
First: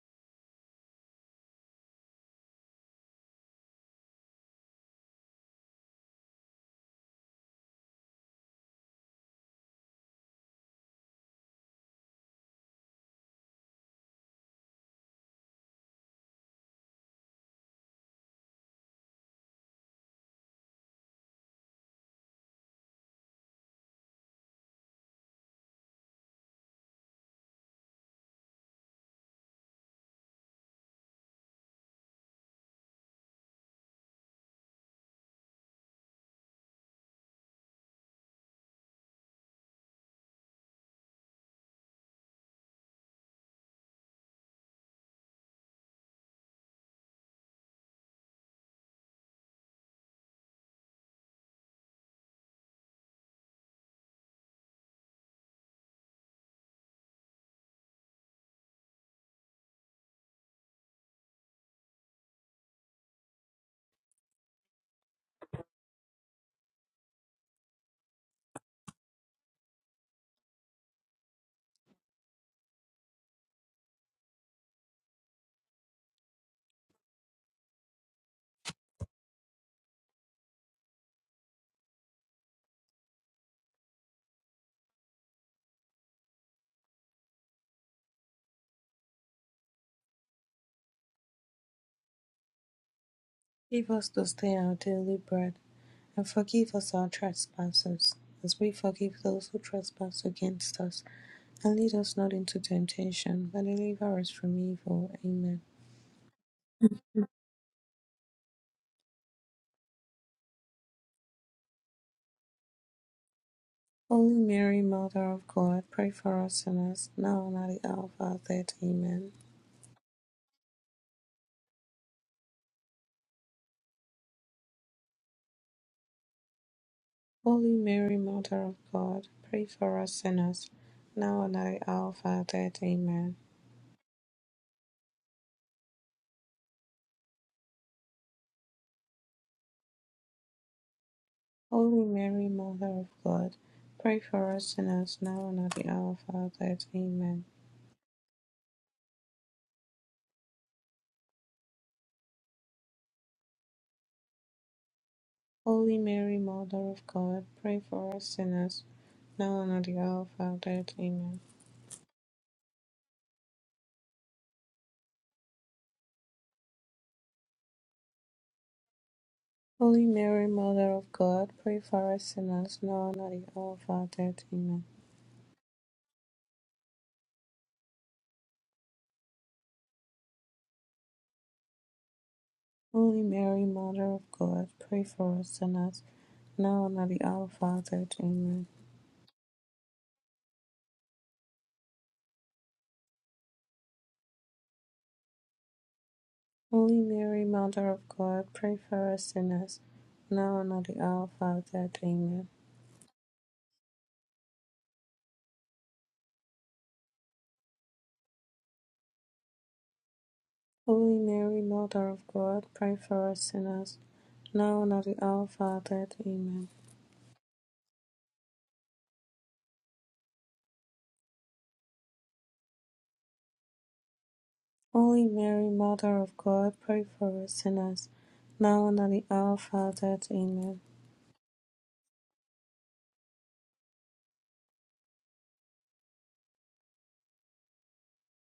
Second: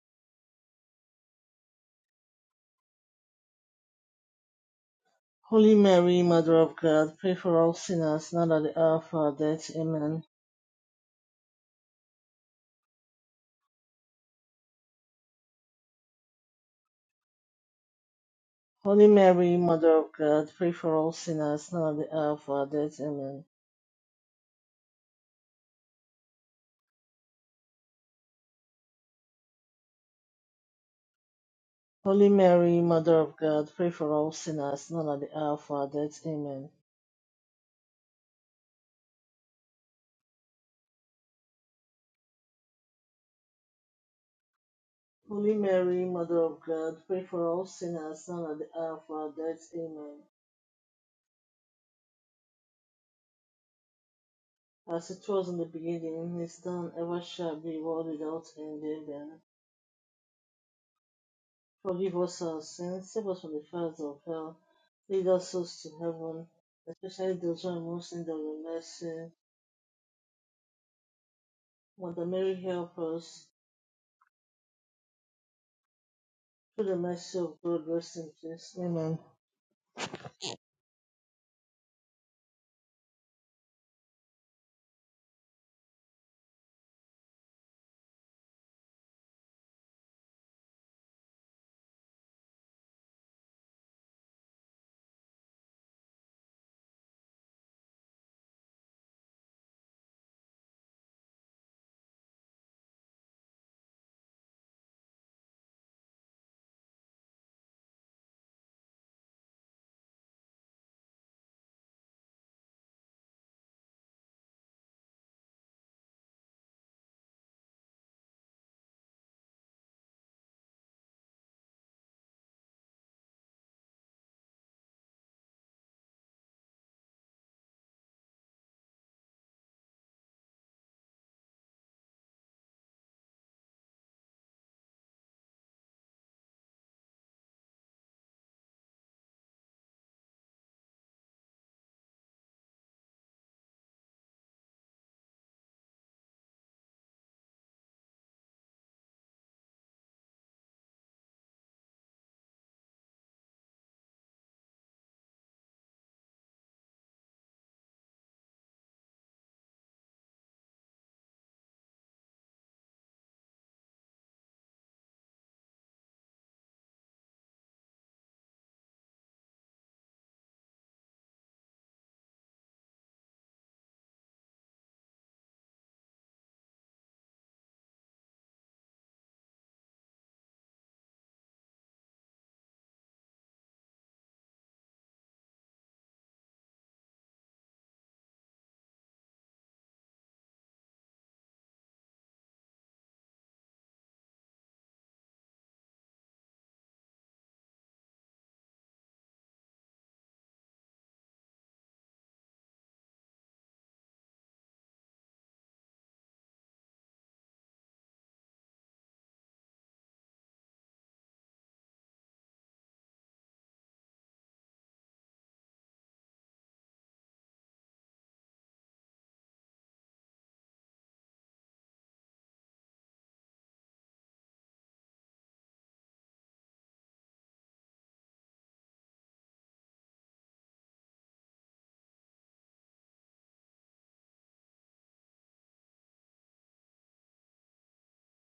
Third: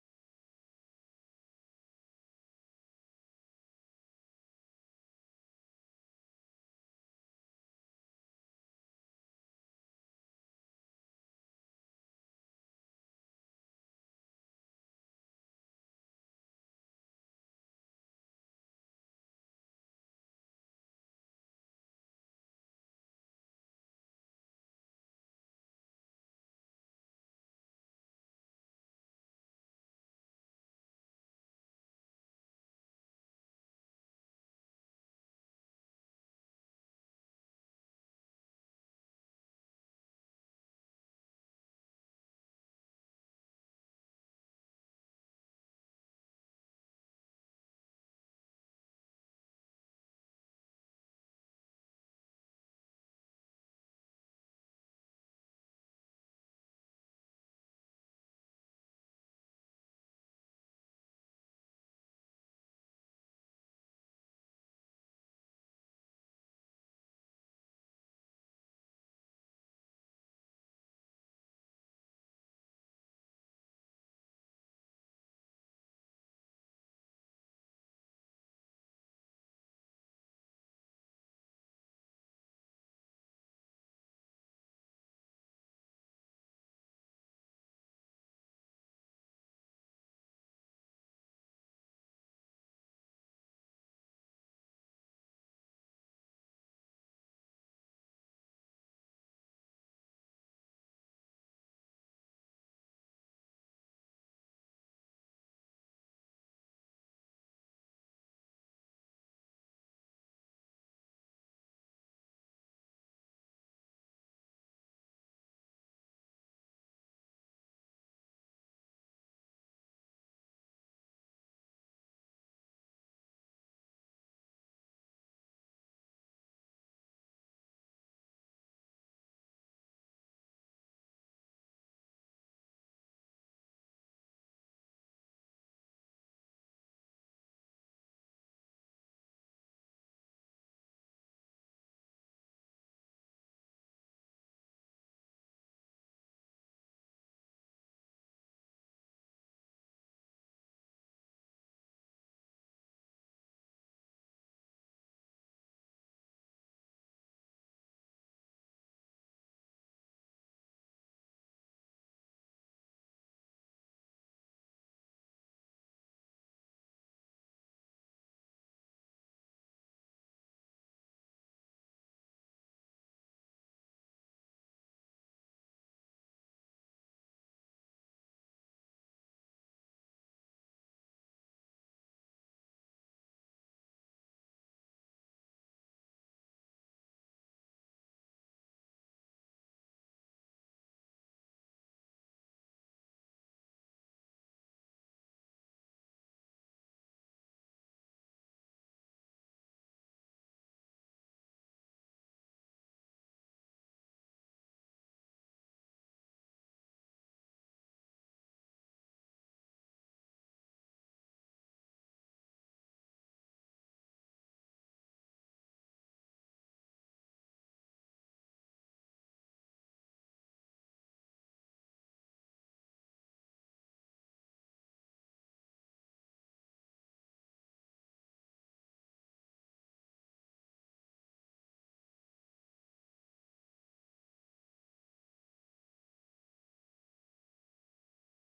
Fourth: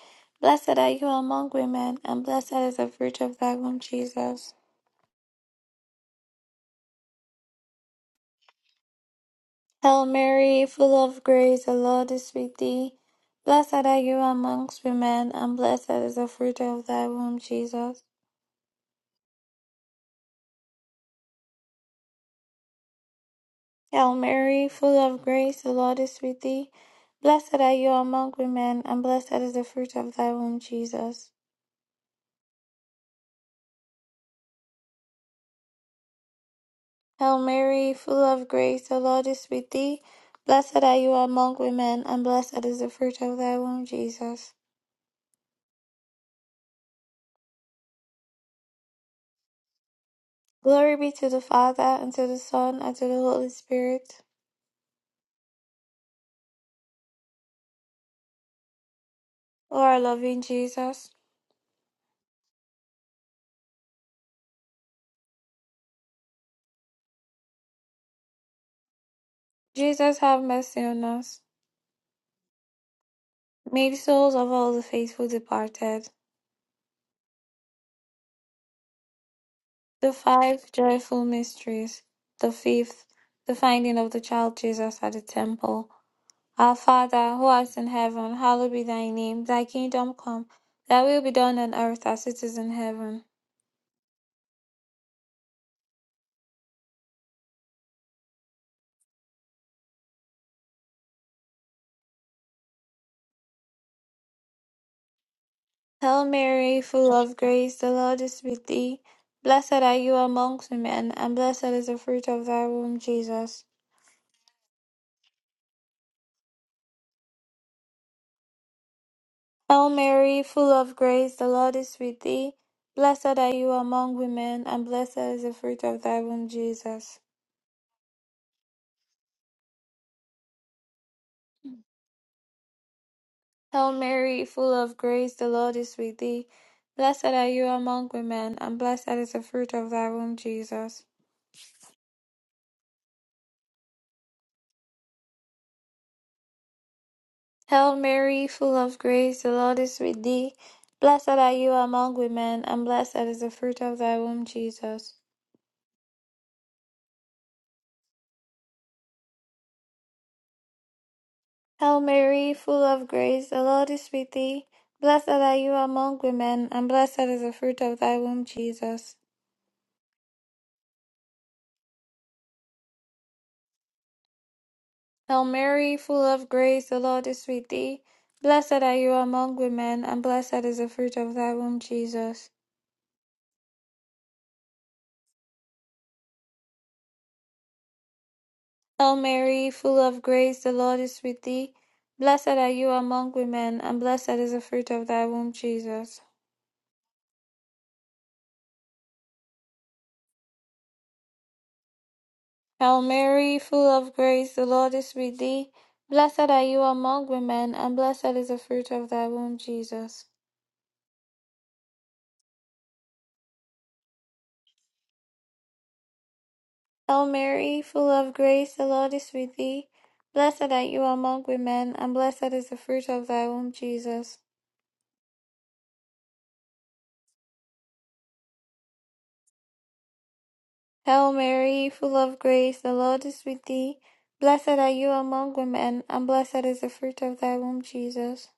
Speaker 1: Blessed are you among women, and blessed is the fruit of thy womb, Jesus.
Speaker 2: Holy Mary, Mother of God, pray for all sinners, now at the hour of our death.
Speaker 1: Hail
Speaker 2: Amen.
Speaker 1: Mary, full of grace, the Lord is with thee. Blessed are you amongst women, and blessed is the fruit of thy womb, Jesus.
Speaker 2: Holy Mary, Mother of God, pray for all sinners, now at the hour of our death. Amen.
Speaker 1: Hail Mary, full of grace, the Lord is with thee. Blessed are you among women, and blessed is the fruit of thy womb, Jesus.
Speaker 2: Holy Mary, Mother of God, pray for all sinners, now at the hour of our death. Amen.
Speaker 1: Hail Mary, full of grace, the Lord is with thee. Blessed are you among women, and blessed is the fruit of thy womb, Jesus.
Speaker 2: Holy Mary, Mother of God, pray for all sinners now and at the hour of our death. Amen.
Speaker 1: Glory be to the Father, and to the Son, and to the Holy Spirit.
Speaker 2: As it was in the beginning, is now, ever shall be, world without end. Amen.
Speaker 1: O our loving Jesus.
Speaker 2: Forgive us our sins, save us from the fires of hell, lead us souls to heaven, especially those who are most in need of the mercy.
Speaker 1: Jesus have mercy on us.
Speaker 2: Mother Mary, help us.
Speaker 1: May the souls of all the faithful departed.
Speaker 2: Through the mercy of God, rest in peace. Amen.
Speaker 1: The five joyful mysteries. The fifth, the finding of the child Jesus at the temple. Our Father, who art in heaven, hallowed be thy name. Thy kingdom come, thy will be done on earth as it is in heaven.
Speaker 3: Give us this day our daily bread And forgive us our trespasses, as we forgive those who trespass against us. And lead us not into temptation, but deliver us from evil. Amen.
Speaker 1: Hail Mary, full of grace, the Lord is with thee. Blessed are you amongst women, and blessed is the fruit of thy womb, Jesus.
Speaker 3: Holy Mary, Mother of God, pray for us sinners, now and at the hour of our death. Amen.
Speaker 1: Hail Mary, full of grace, the Lord is with thee. Blessed are you among women, and blessed is the fruit of thy womb, Jesus.
Speaker 3: Holy Mary, Mother of God, pray for us sinners, now and at the hour of our death. Amen.
Speaker 1: Hail Mary, full of grace, the Lord is with thee. Blessed are you among women, and blessed is the fruit of thy womb, Jesus.
Speaker 3: Holy Mary, Mother of God, pray for us sinners, now and at the hour of our death. Amen.
Speaker 1: Hail Mary, full of grace, the Lord is with thee. Blessed are you among women, and blessed is the fruit of thy womb, Jesus.
Speaker 3: Holy Mary, Mother of God, pray for us sinners, now and at the hour of our death. Amen.
Speaker 1: Hail Mary, full of grace, the Lord is with thee. Blessed are you among women, and blessed is the fruit of thy womb, Jesus.
Speaker 3: Holy Mary, Mother of God, pray for us sinners, now and at the hour of our death. Amen.
Speaker 1: Hail Mary, full of grace, the Lord is with thee. Blessed are you among women, and blessed is the fruit of thy womb, Jesus.
Speaker 3: Holy Mary, Mother of God, pray for us sinners, now and at the hour of our death. Amen.
Speaker 1: Hail Mary, full of grace, the Lord is with thee. Blessed are you among women, and blessed is the fruit of thy womb, Jesus.
Speaker 3: Holy Mary, Mother of God, pray for us sinners, now and at the hour of our death. Amen.
Speaker 1: Hail Mary, full of grace, the Lord is with thee. Blessed are you among women, and blessed is the fruit of thy womb, Jesus.
Speaker 3: Holy Mary, Mother of God, pray for us sinners, now and at the hour of our death. Amen.
Speaker 1: Hail Mary, full of grace, the Lord is with thee. Blessed are you among women, and blessed is the fruit of thy womb, Jesus.
Speaker 3: Holy Mary, Mother of God, pray for us sinners, now and at the hour of our death. Amen.
Speaker 1: Hail Mary, full of grace, the Lord is with thee. Blessed are you among women, and blessed is the fruit of thy womb, Jesus.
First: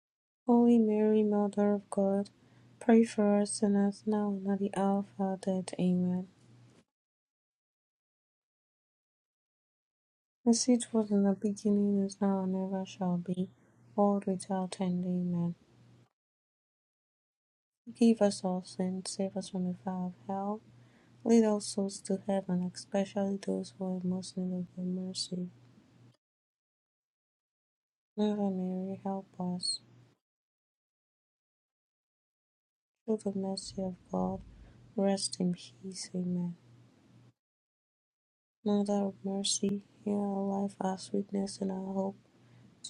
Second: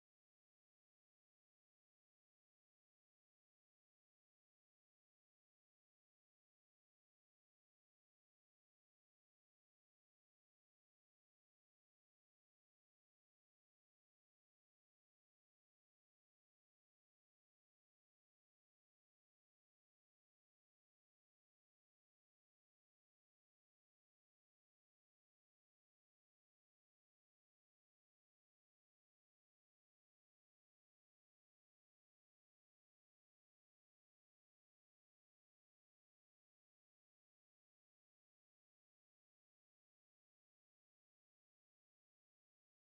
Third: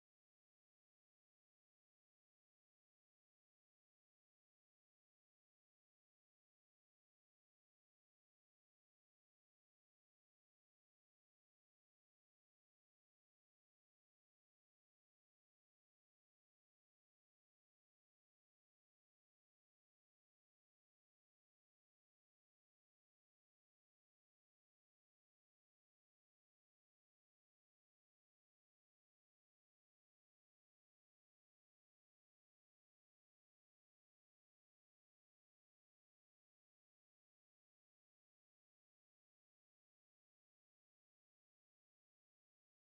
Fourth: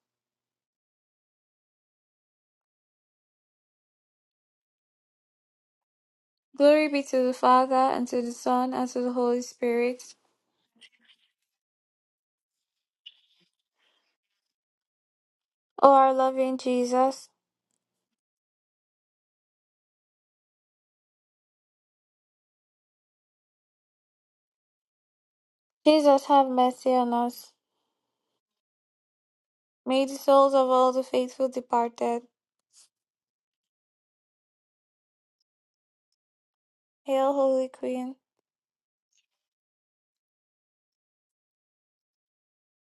Speaker 3: Holy Mary, Mother of God, pray for us sinners, now and at the hour of our death. Amen.
Speaker 1: Glory be to the Father, and to the Son, and to the Holy Spirit.
Speaker 3: As it was in the beginning, is now, and ever shall be, world without end. Amen.
Speaker 1: O our loving Jesus.
Speaker 3: Forgive us all sins, save us from the fire of hell. Lead all souls to heaven, especially those who are most in need of your mercy.
Speaker 1: Jesus have mercy on us.
Speaker 3: Mother Mary, help us.
Speaker 1: May the souls of all the faithful departed.
Speaker 3: Through the mercy of God. Rest in peace. Amen.
Speaker 1: Hail, Holy Queen.
Speaker 3: Mother of mercy, hear our life, our sweetness, and our hope.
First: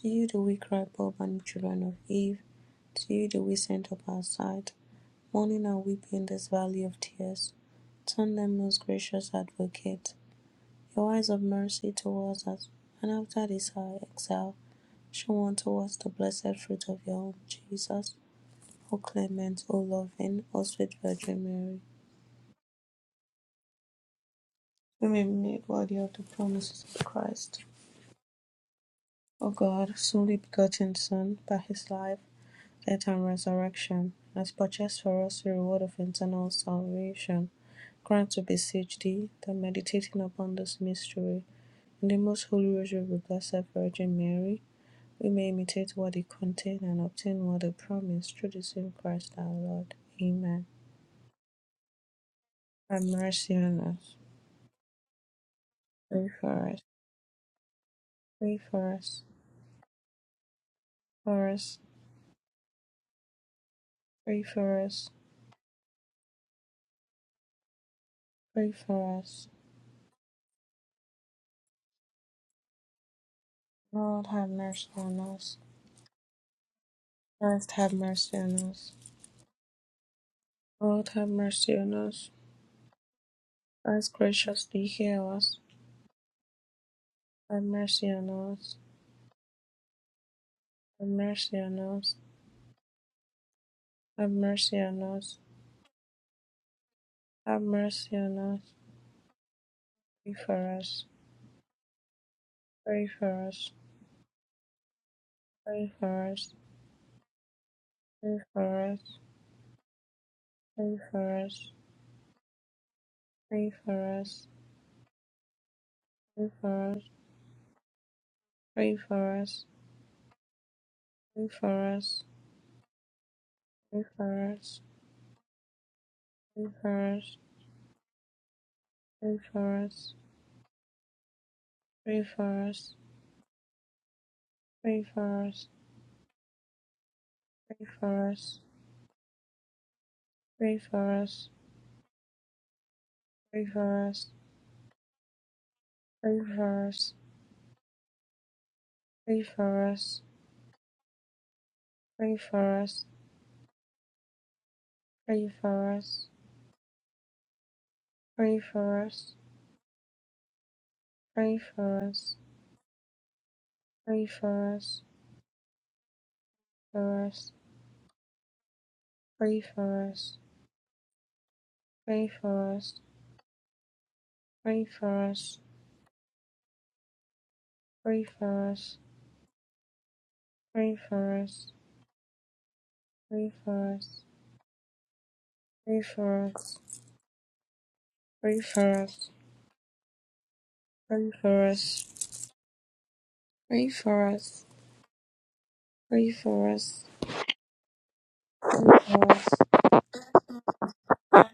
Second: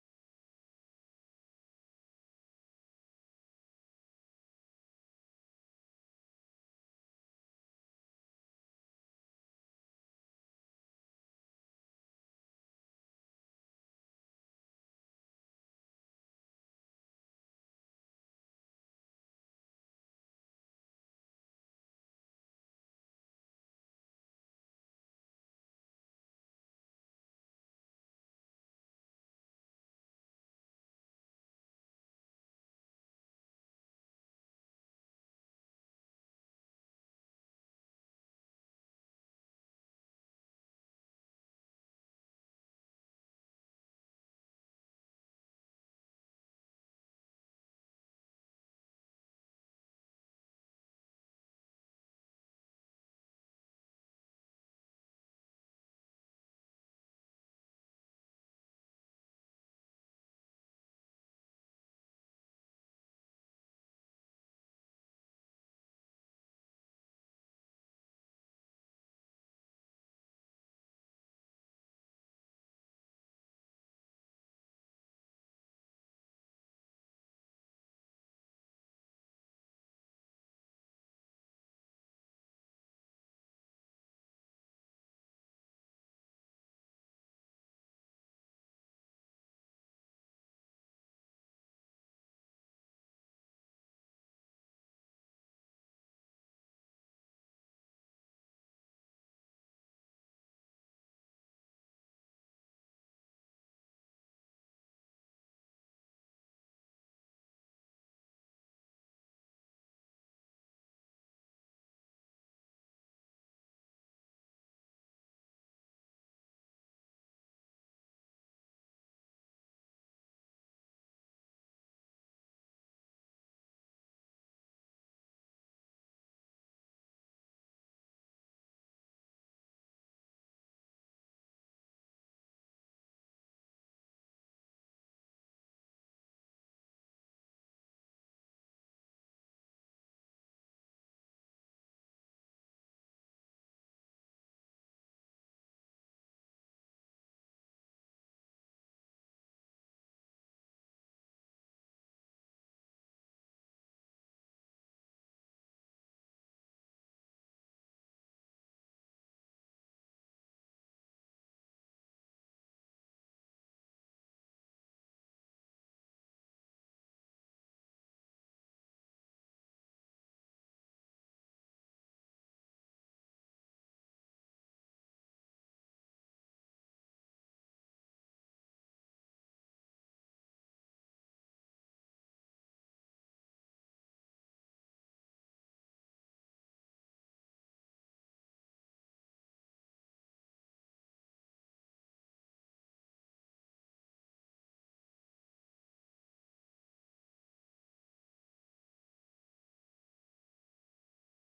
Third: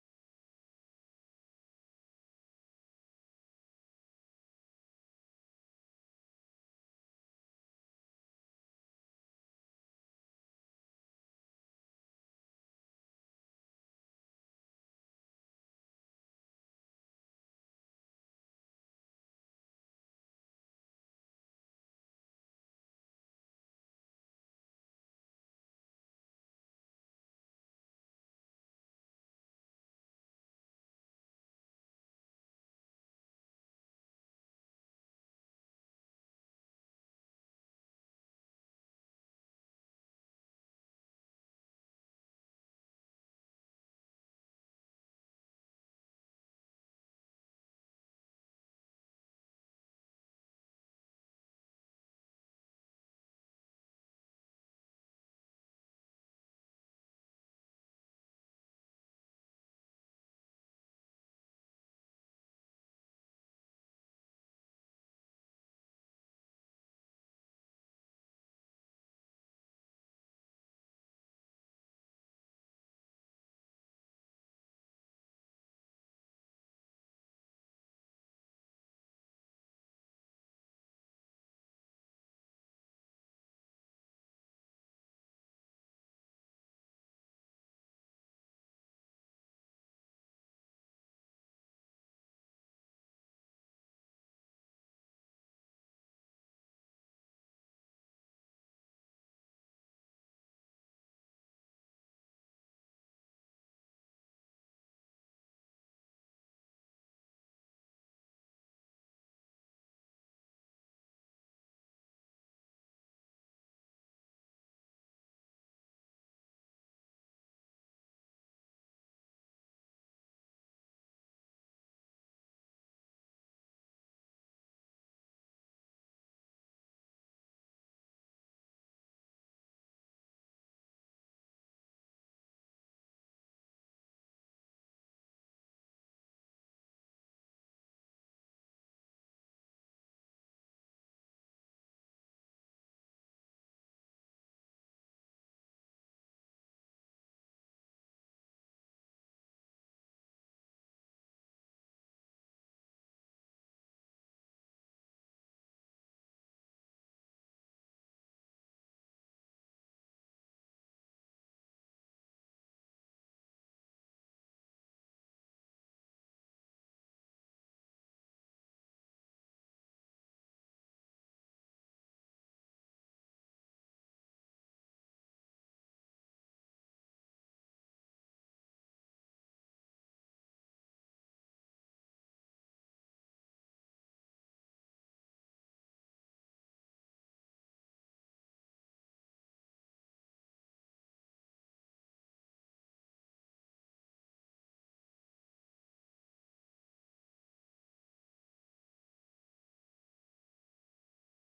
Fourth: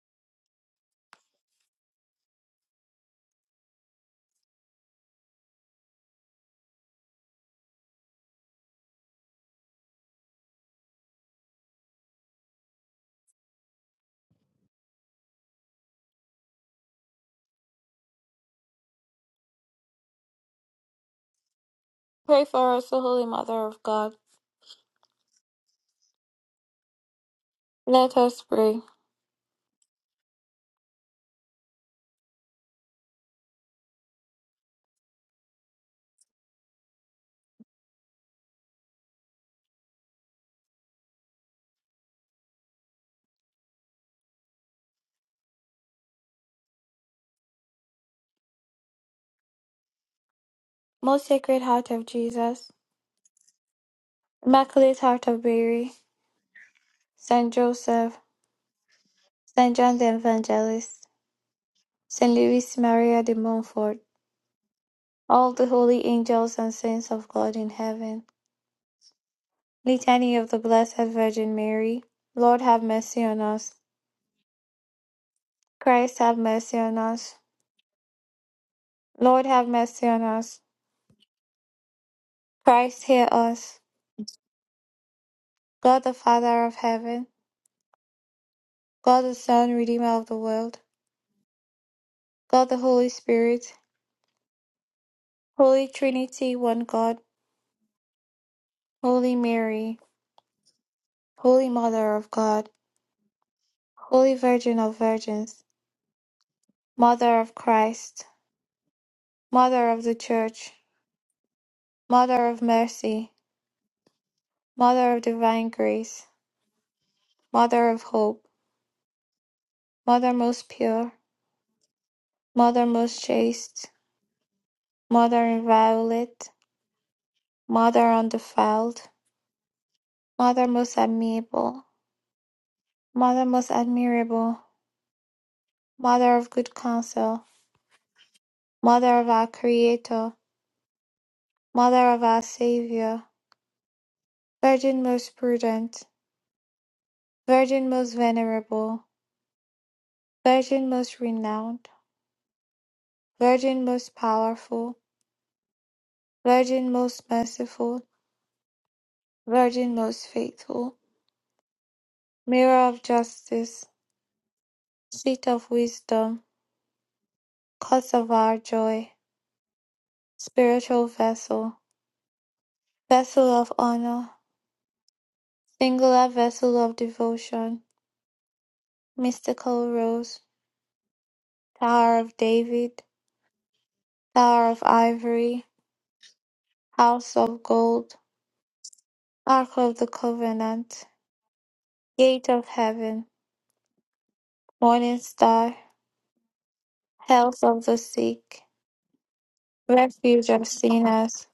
Speaker 3: To you do we cry, poor and children of Eve. To you do we send up our sight, mourning and weeping in this valley of tears. Turn them, most gracious advocate, your eyes of mercy towards us, and after this our exile, show unto us the blessed fruit of your own Jesus. O clement, O loving, O sweet Virgin Mary,
Speaker 1: Pray for us, O Holy Mother of God.
Speaker 3: we may be made worthy of the promises of Christ.
Speaker 1: Let us pray.
Speaker 3: O God, whose only begotten Son, by his life, death, and resurrection, has purchased for us the reward of eternal salvation, grant, we beseech thee, that meditating upon this mystery, in the most holy rosary of the Blessed Virgin Mary, we may imitate what it contained and obtain what it promised through the same Christ our Lord. Amen.
Speaker 1: Most Sacred Heart of Jesus,
Speaker 3: Have mercy on us.
Speaker 1: Immaculate Heart of Mary,
Speaker 3: Pray for us.
Speaker 1: Saint Joseph,
Speaker 3: Pray for us.
Speaker 1: Saint John the Evangelist,
Speaker 3: For us.
Speaker 1: Saint Louis Maria de Montfort,
Speaker 3: Pray for us.
Speaker 1: all the holy angels and saints of God in heaven.
Speaker 3: Pray for us.
Speaker 1: Litany of the Blessed Virgin Mary. Lord have mercy on us.
Speaker 3: Lord, have mercy on us.
Speaker 1: Christ have mercy on us.
Speaker 3: Christ have mercy on us.
Speaker 1: Lord have mercy on us.
Speaker 3: Lord have mercy on us.
Speaker 1: Christ hear us.
Speaker 3: Christ graciously hear us.
Speaker 1: God the Father of heaven,
Speaker 3: Have mercy on us.
Speaker 1: God the Son, Redeemer of the world,
Speaker 3: Have mercy on us.
Speaker 1: God the Holy Spirit,
Speaker 3: Have mercy on us.
Speaker 1: Holy Trinity, one God,
Speaker 3: Have mercy on us.
Speaker 1: Holy Mary,
Speaker 3: Pray for us.
Speaker 1: Holy Mother of God,
Speaker 3: Pray for us.
Speaker 1: Holy Virgin of Virgins,
Speaker 3: Pray for us.
Speaker 1: Mother of Christ,
Speaker 3: Pray for us. Pray
Speaker 1: Mother of the Church,
Speaker 3: for us.
Speaker 1: Mother of Mercy,
Speaker 3: Pray for us.
Speaker 1: Mother of Divine Grace,
Speaker 3: Pray for
Speaker 1: Mother of Hope,
Speaker 3: us.
Speaker 1: Mother most pure,
Speaker 3: Pray for us.
Speaker 1: Mother most chaste,
Speaker 3: Pray for us.
Speaker 1: Mother inviolate,
Speaker 3: Pray for us.
Speaker 1: Mother undefiled,
Speaker 3: Pray for us.
Speaker 1: Mother most amiable,
Speaker 3: Pray for us.
Speaker 1: Mother most admirable,
Speaker 3: Pray for us. Pray for us.
Speaker 1: Mother of good counsel,
Speaker 3: Pray for us.
Speaker 1: Mother of our Creator,
Speaker 3: Pray for us,
Speaker 1: Mother of our Saviour,
Speaker 3: pray for us,
Speaker 1: Virgin most prudent,
Speaker 3: pray for us,
Speaker 1: Virgin most venerable,
Speaker 3: pray for us,
Speaker 1: Virgin most renowned,
Speaker 3: pray for us,
Speaker 1: Virgin most powerful,
Speaker 3: pray for us,
Speaker 1: Virgin most merciful,
Speaker 3: pray for us,
Speaker 1: Virgin most faithful,
Speaker 3: pray for us,
Speaker 1: Mirror of justice,
Speaker 3: pray for us,
Speaker 1: Seat of wisdom,
Speaker 3: for us,
Speaker 1: Cause of our joy,
Speaker 3: pray for us,
Speaker 1: Spiritual vessel,
Speaker 3: pray for us,
Speaker 1: Vessel of honor,
Speaker 3: pray for us,
Speaker 1: Singular vessel of devotion,
Speaker 3: pray for us, pray for us,
Speaker 1: Mystical rose,
Speaker 3: pray for us,
Speaker 1: Tower of David,
Speaker 3: pray for us,
Speaker 1: Tower of Ivory,
Speaker 3: pray for us,
Speaker 1: House of Gold,
Speaker 3: pray for us,
Speaker 1: Ark of the Covenant,
Speaker 3: pray for us,
Speaker 1: Gate of Heaven,
Speaker 3: pray for us,
Speaker 1: Morning Star,
Speaker 3: pray for us,
Speaker 1: Health of the Sick,
Speaker 3: pray
Speaker 1: Refuge of Sinners,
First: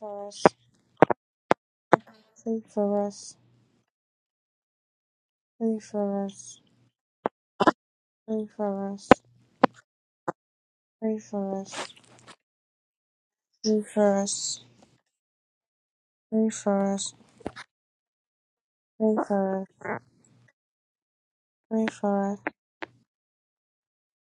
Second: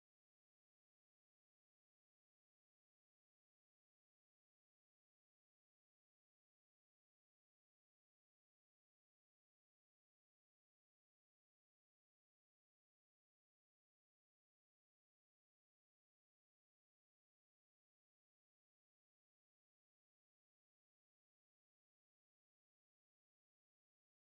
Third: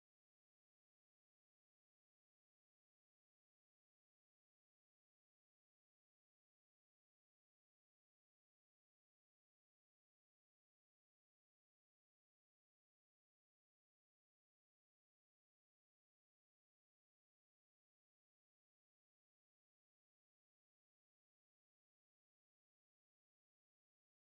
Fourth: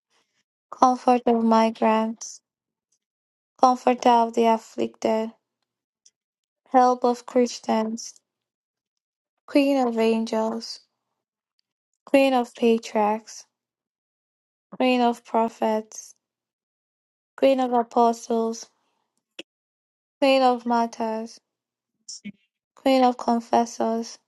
Speaker 3: for us,
Speaker 1: Comfort of Migrants,
Speaker 3: pray for us.
Speaker 1: Comforter of the Afflicted,
Speaker 3: Pray for us.
Speaker 1: Help of Christians,
Speaker 3: Pray for us.
Speaker 1: Queen of Angels,
Speaker 3: Pray for us.
Speaker 1: Queen of Patriarchs,
Speaker 3: Pray for us.
Speaker 1: Queen of Prophets,
Speaker 3: Pray for us.
Speaker 1: Queen of Apostles,
Speaker 3: Pray for us.
Speaker 1: Queen of Martyrs,
Speaker 3: Pray for
Speaker 1: Queen of Confessors,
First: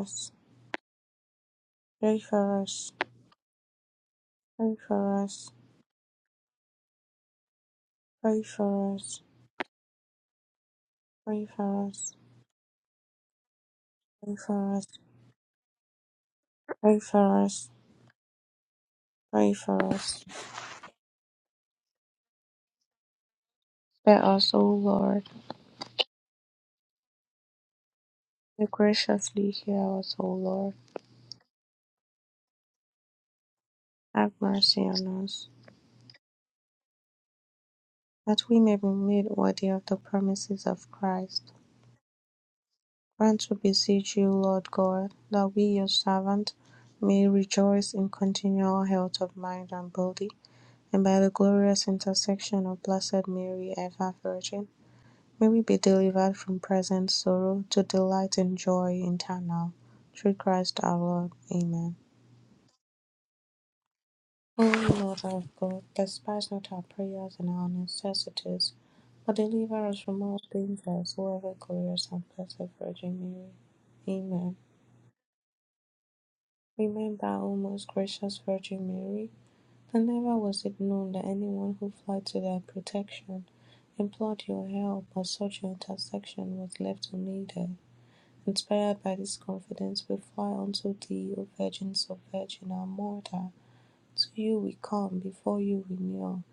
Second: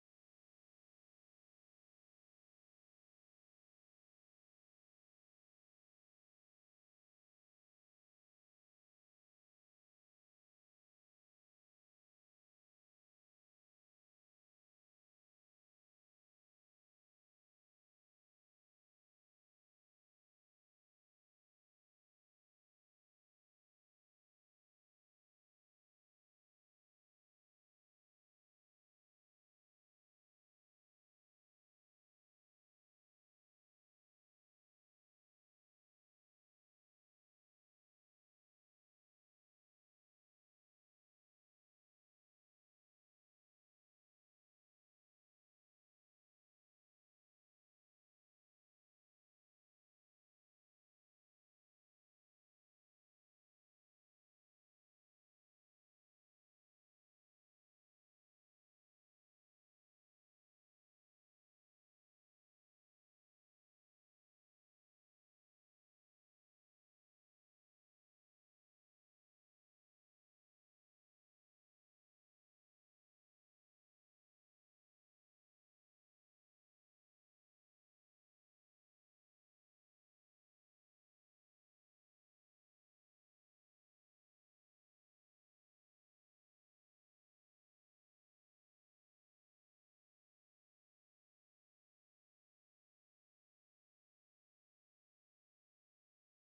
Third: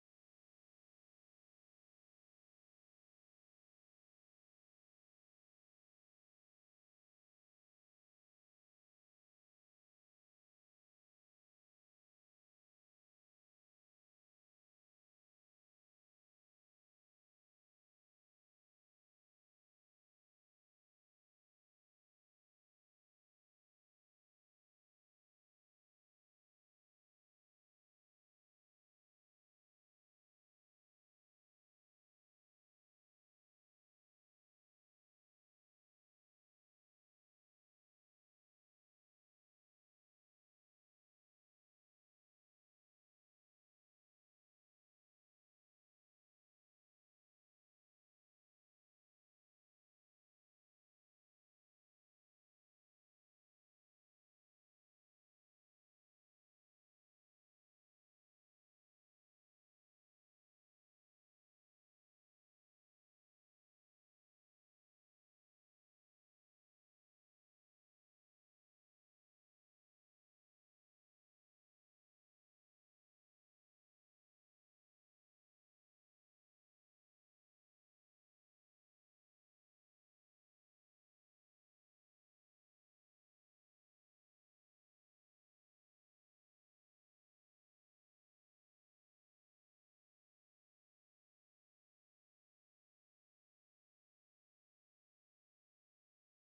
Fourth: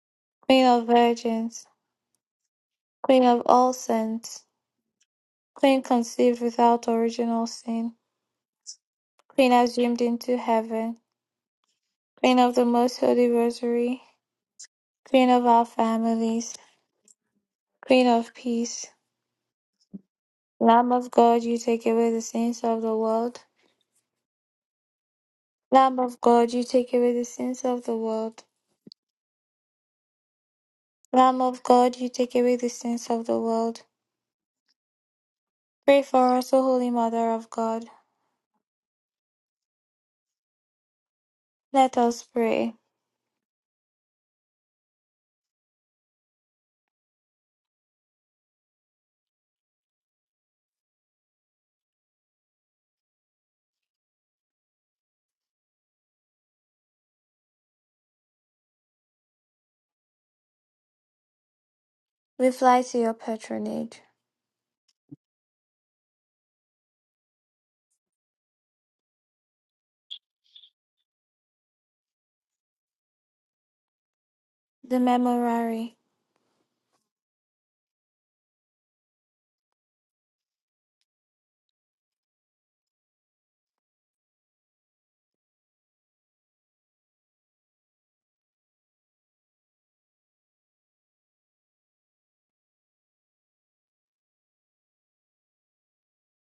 Speaker 3: us.
Speaker 1: Queen of Virgins,
Speaker 3: Pray for us.
Speaker 1: Queen of all saints,
Speaker 3: Pray for us.
Speaker 1: Queen conceived without original sin,
Speaker 3: Pray for us.
Speaker 1: Queen assumed into heaven,
Speaker 3: Pray for us.
Speaker 1: Queen of the most holy rosary,
Speaker 3: Pray for us.
Speaker 1: Queen of our families,
Speaker 3: Pray for us.
Speaker 1: Queen of peace,
Speaker 3: Pray for us. Pray for us.
Speaker 1: Lamb of God, you take away the sins of the world.
Speaker 3: Spare us, O Lord.
Speaker 1: Lamb of God, you take away the sins of the world.
Speaker 3: May graciously hear us, O Lord.
Speaker 1: Lamb of God, you take away the sins of the world.
Speaker 3: Have mercy on us,
Speaker 1: Pray for us, O Holy Mother of God.
Speaker 3: that we may be made worthy of the promises of Christ.
Speaker 1: Let us pray.
Speaker 3: Grant, we beseech you, Lord God, that we, your servant may rejoice in continual health of mind and body, and by the glorious intercession of Blessed Mary, ever Virgin, may we be delivered from present sorrow to delight in joy eternal. Through Christ our Lord. Amen.
Speaker 1: We fly to your patronage.
Speaker 3: O Lord our God, despise not our prayers and our necessities, but deliver us from all dangers, O ever glorious and blessed Virgin Mary. Amen.
Speaker 1: The Memorare.
Speaker 3: Remember, O most gracious Virgin Mary, that never was it known that anyone who fled to thy protection, implored your help, or sought your intercession was left unaided. Inspired by this confidence, we fly unto thee, O Virgin, so Virgin, our Mother. To you we come, before you we kneel,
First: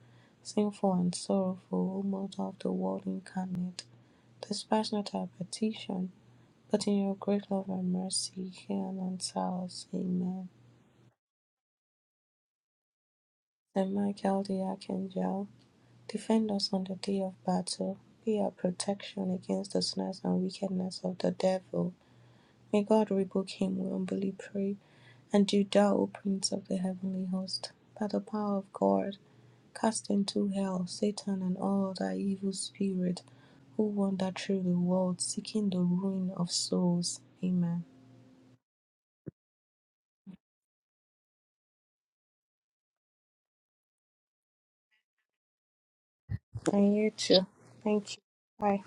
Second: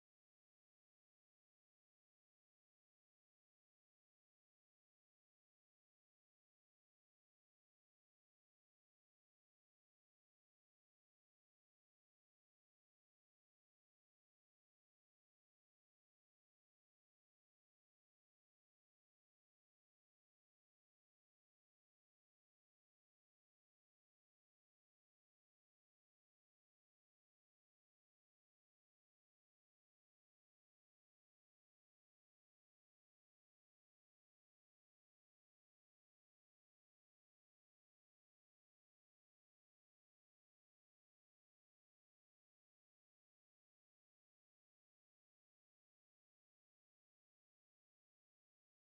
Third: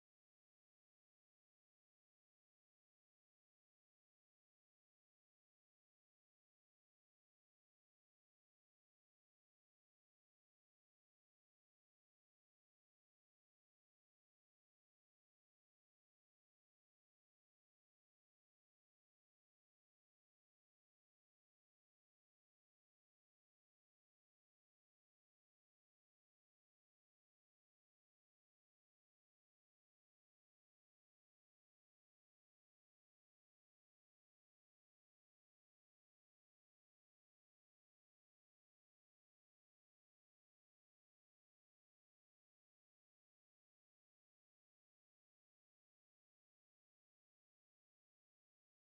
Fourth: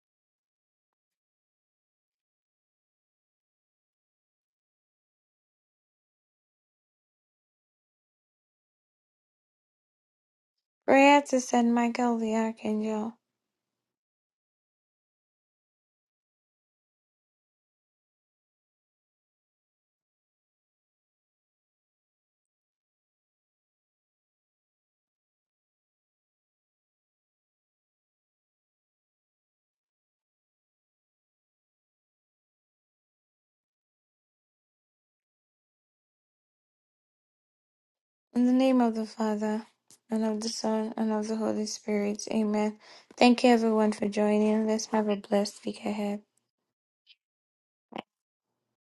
Speaker 3: sinful and sorrowful, O Mother of the world incarnate. Despise not our petition, but in your great love and mercy, hear and answer us. Amen.
Speaker 1: Prayer to Michael the Archangel.
Speaker 3: Saint Michael the Archangel, defend us on the day of battle. Be our protection against the snares and wickedness of the devil. May God rebuke him, we humbly pray. And do thou, O Prince of the heavenly host, by the power of God, cast into hell Satan and all other evil spirits who wander through the world seeking the ruin of souls. Amen.
Speaker 1: In the name of the Father, and of the Son, and of the Holy Spirit. Amen. Thank you everyone for joining. Let's have a blessed week ahead.
Speaker 3: And you too. Thank you. Bye.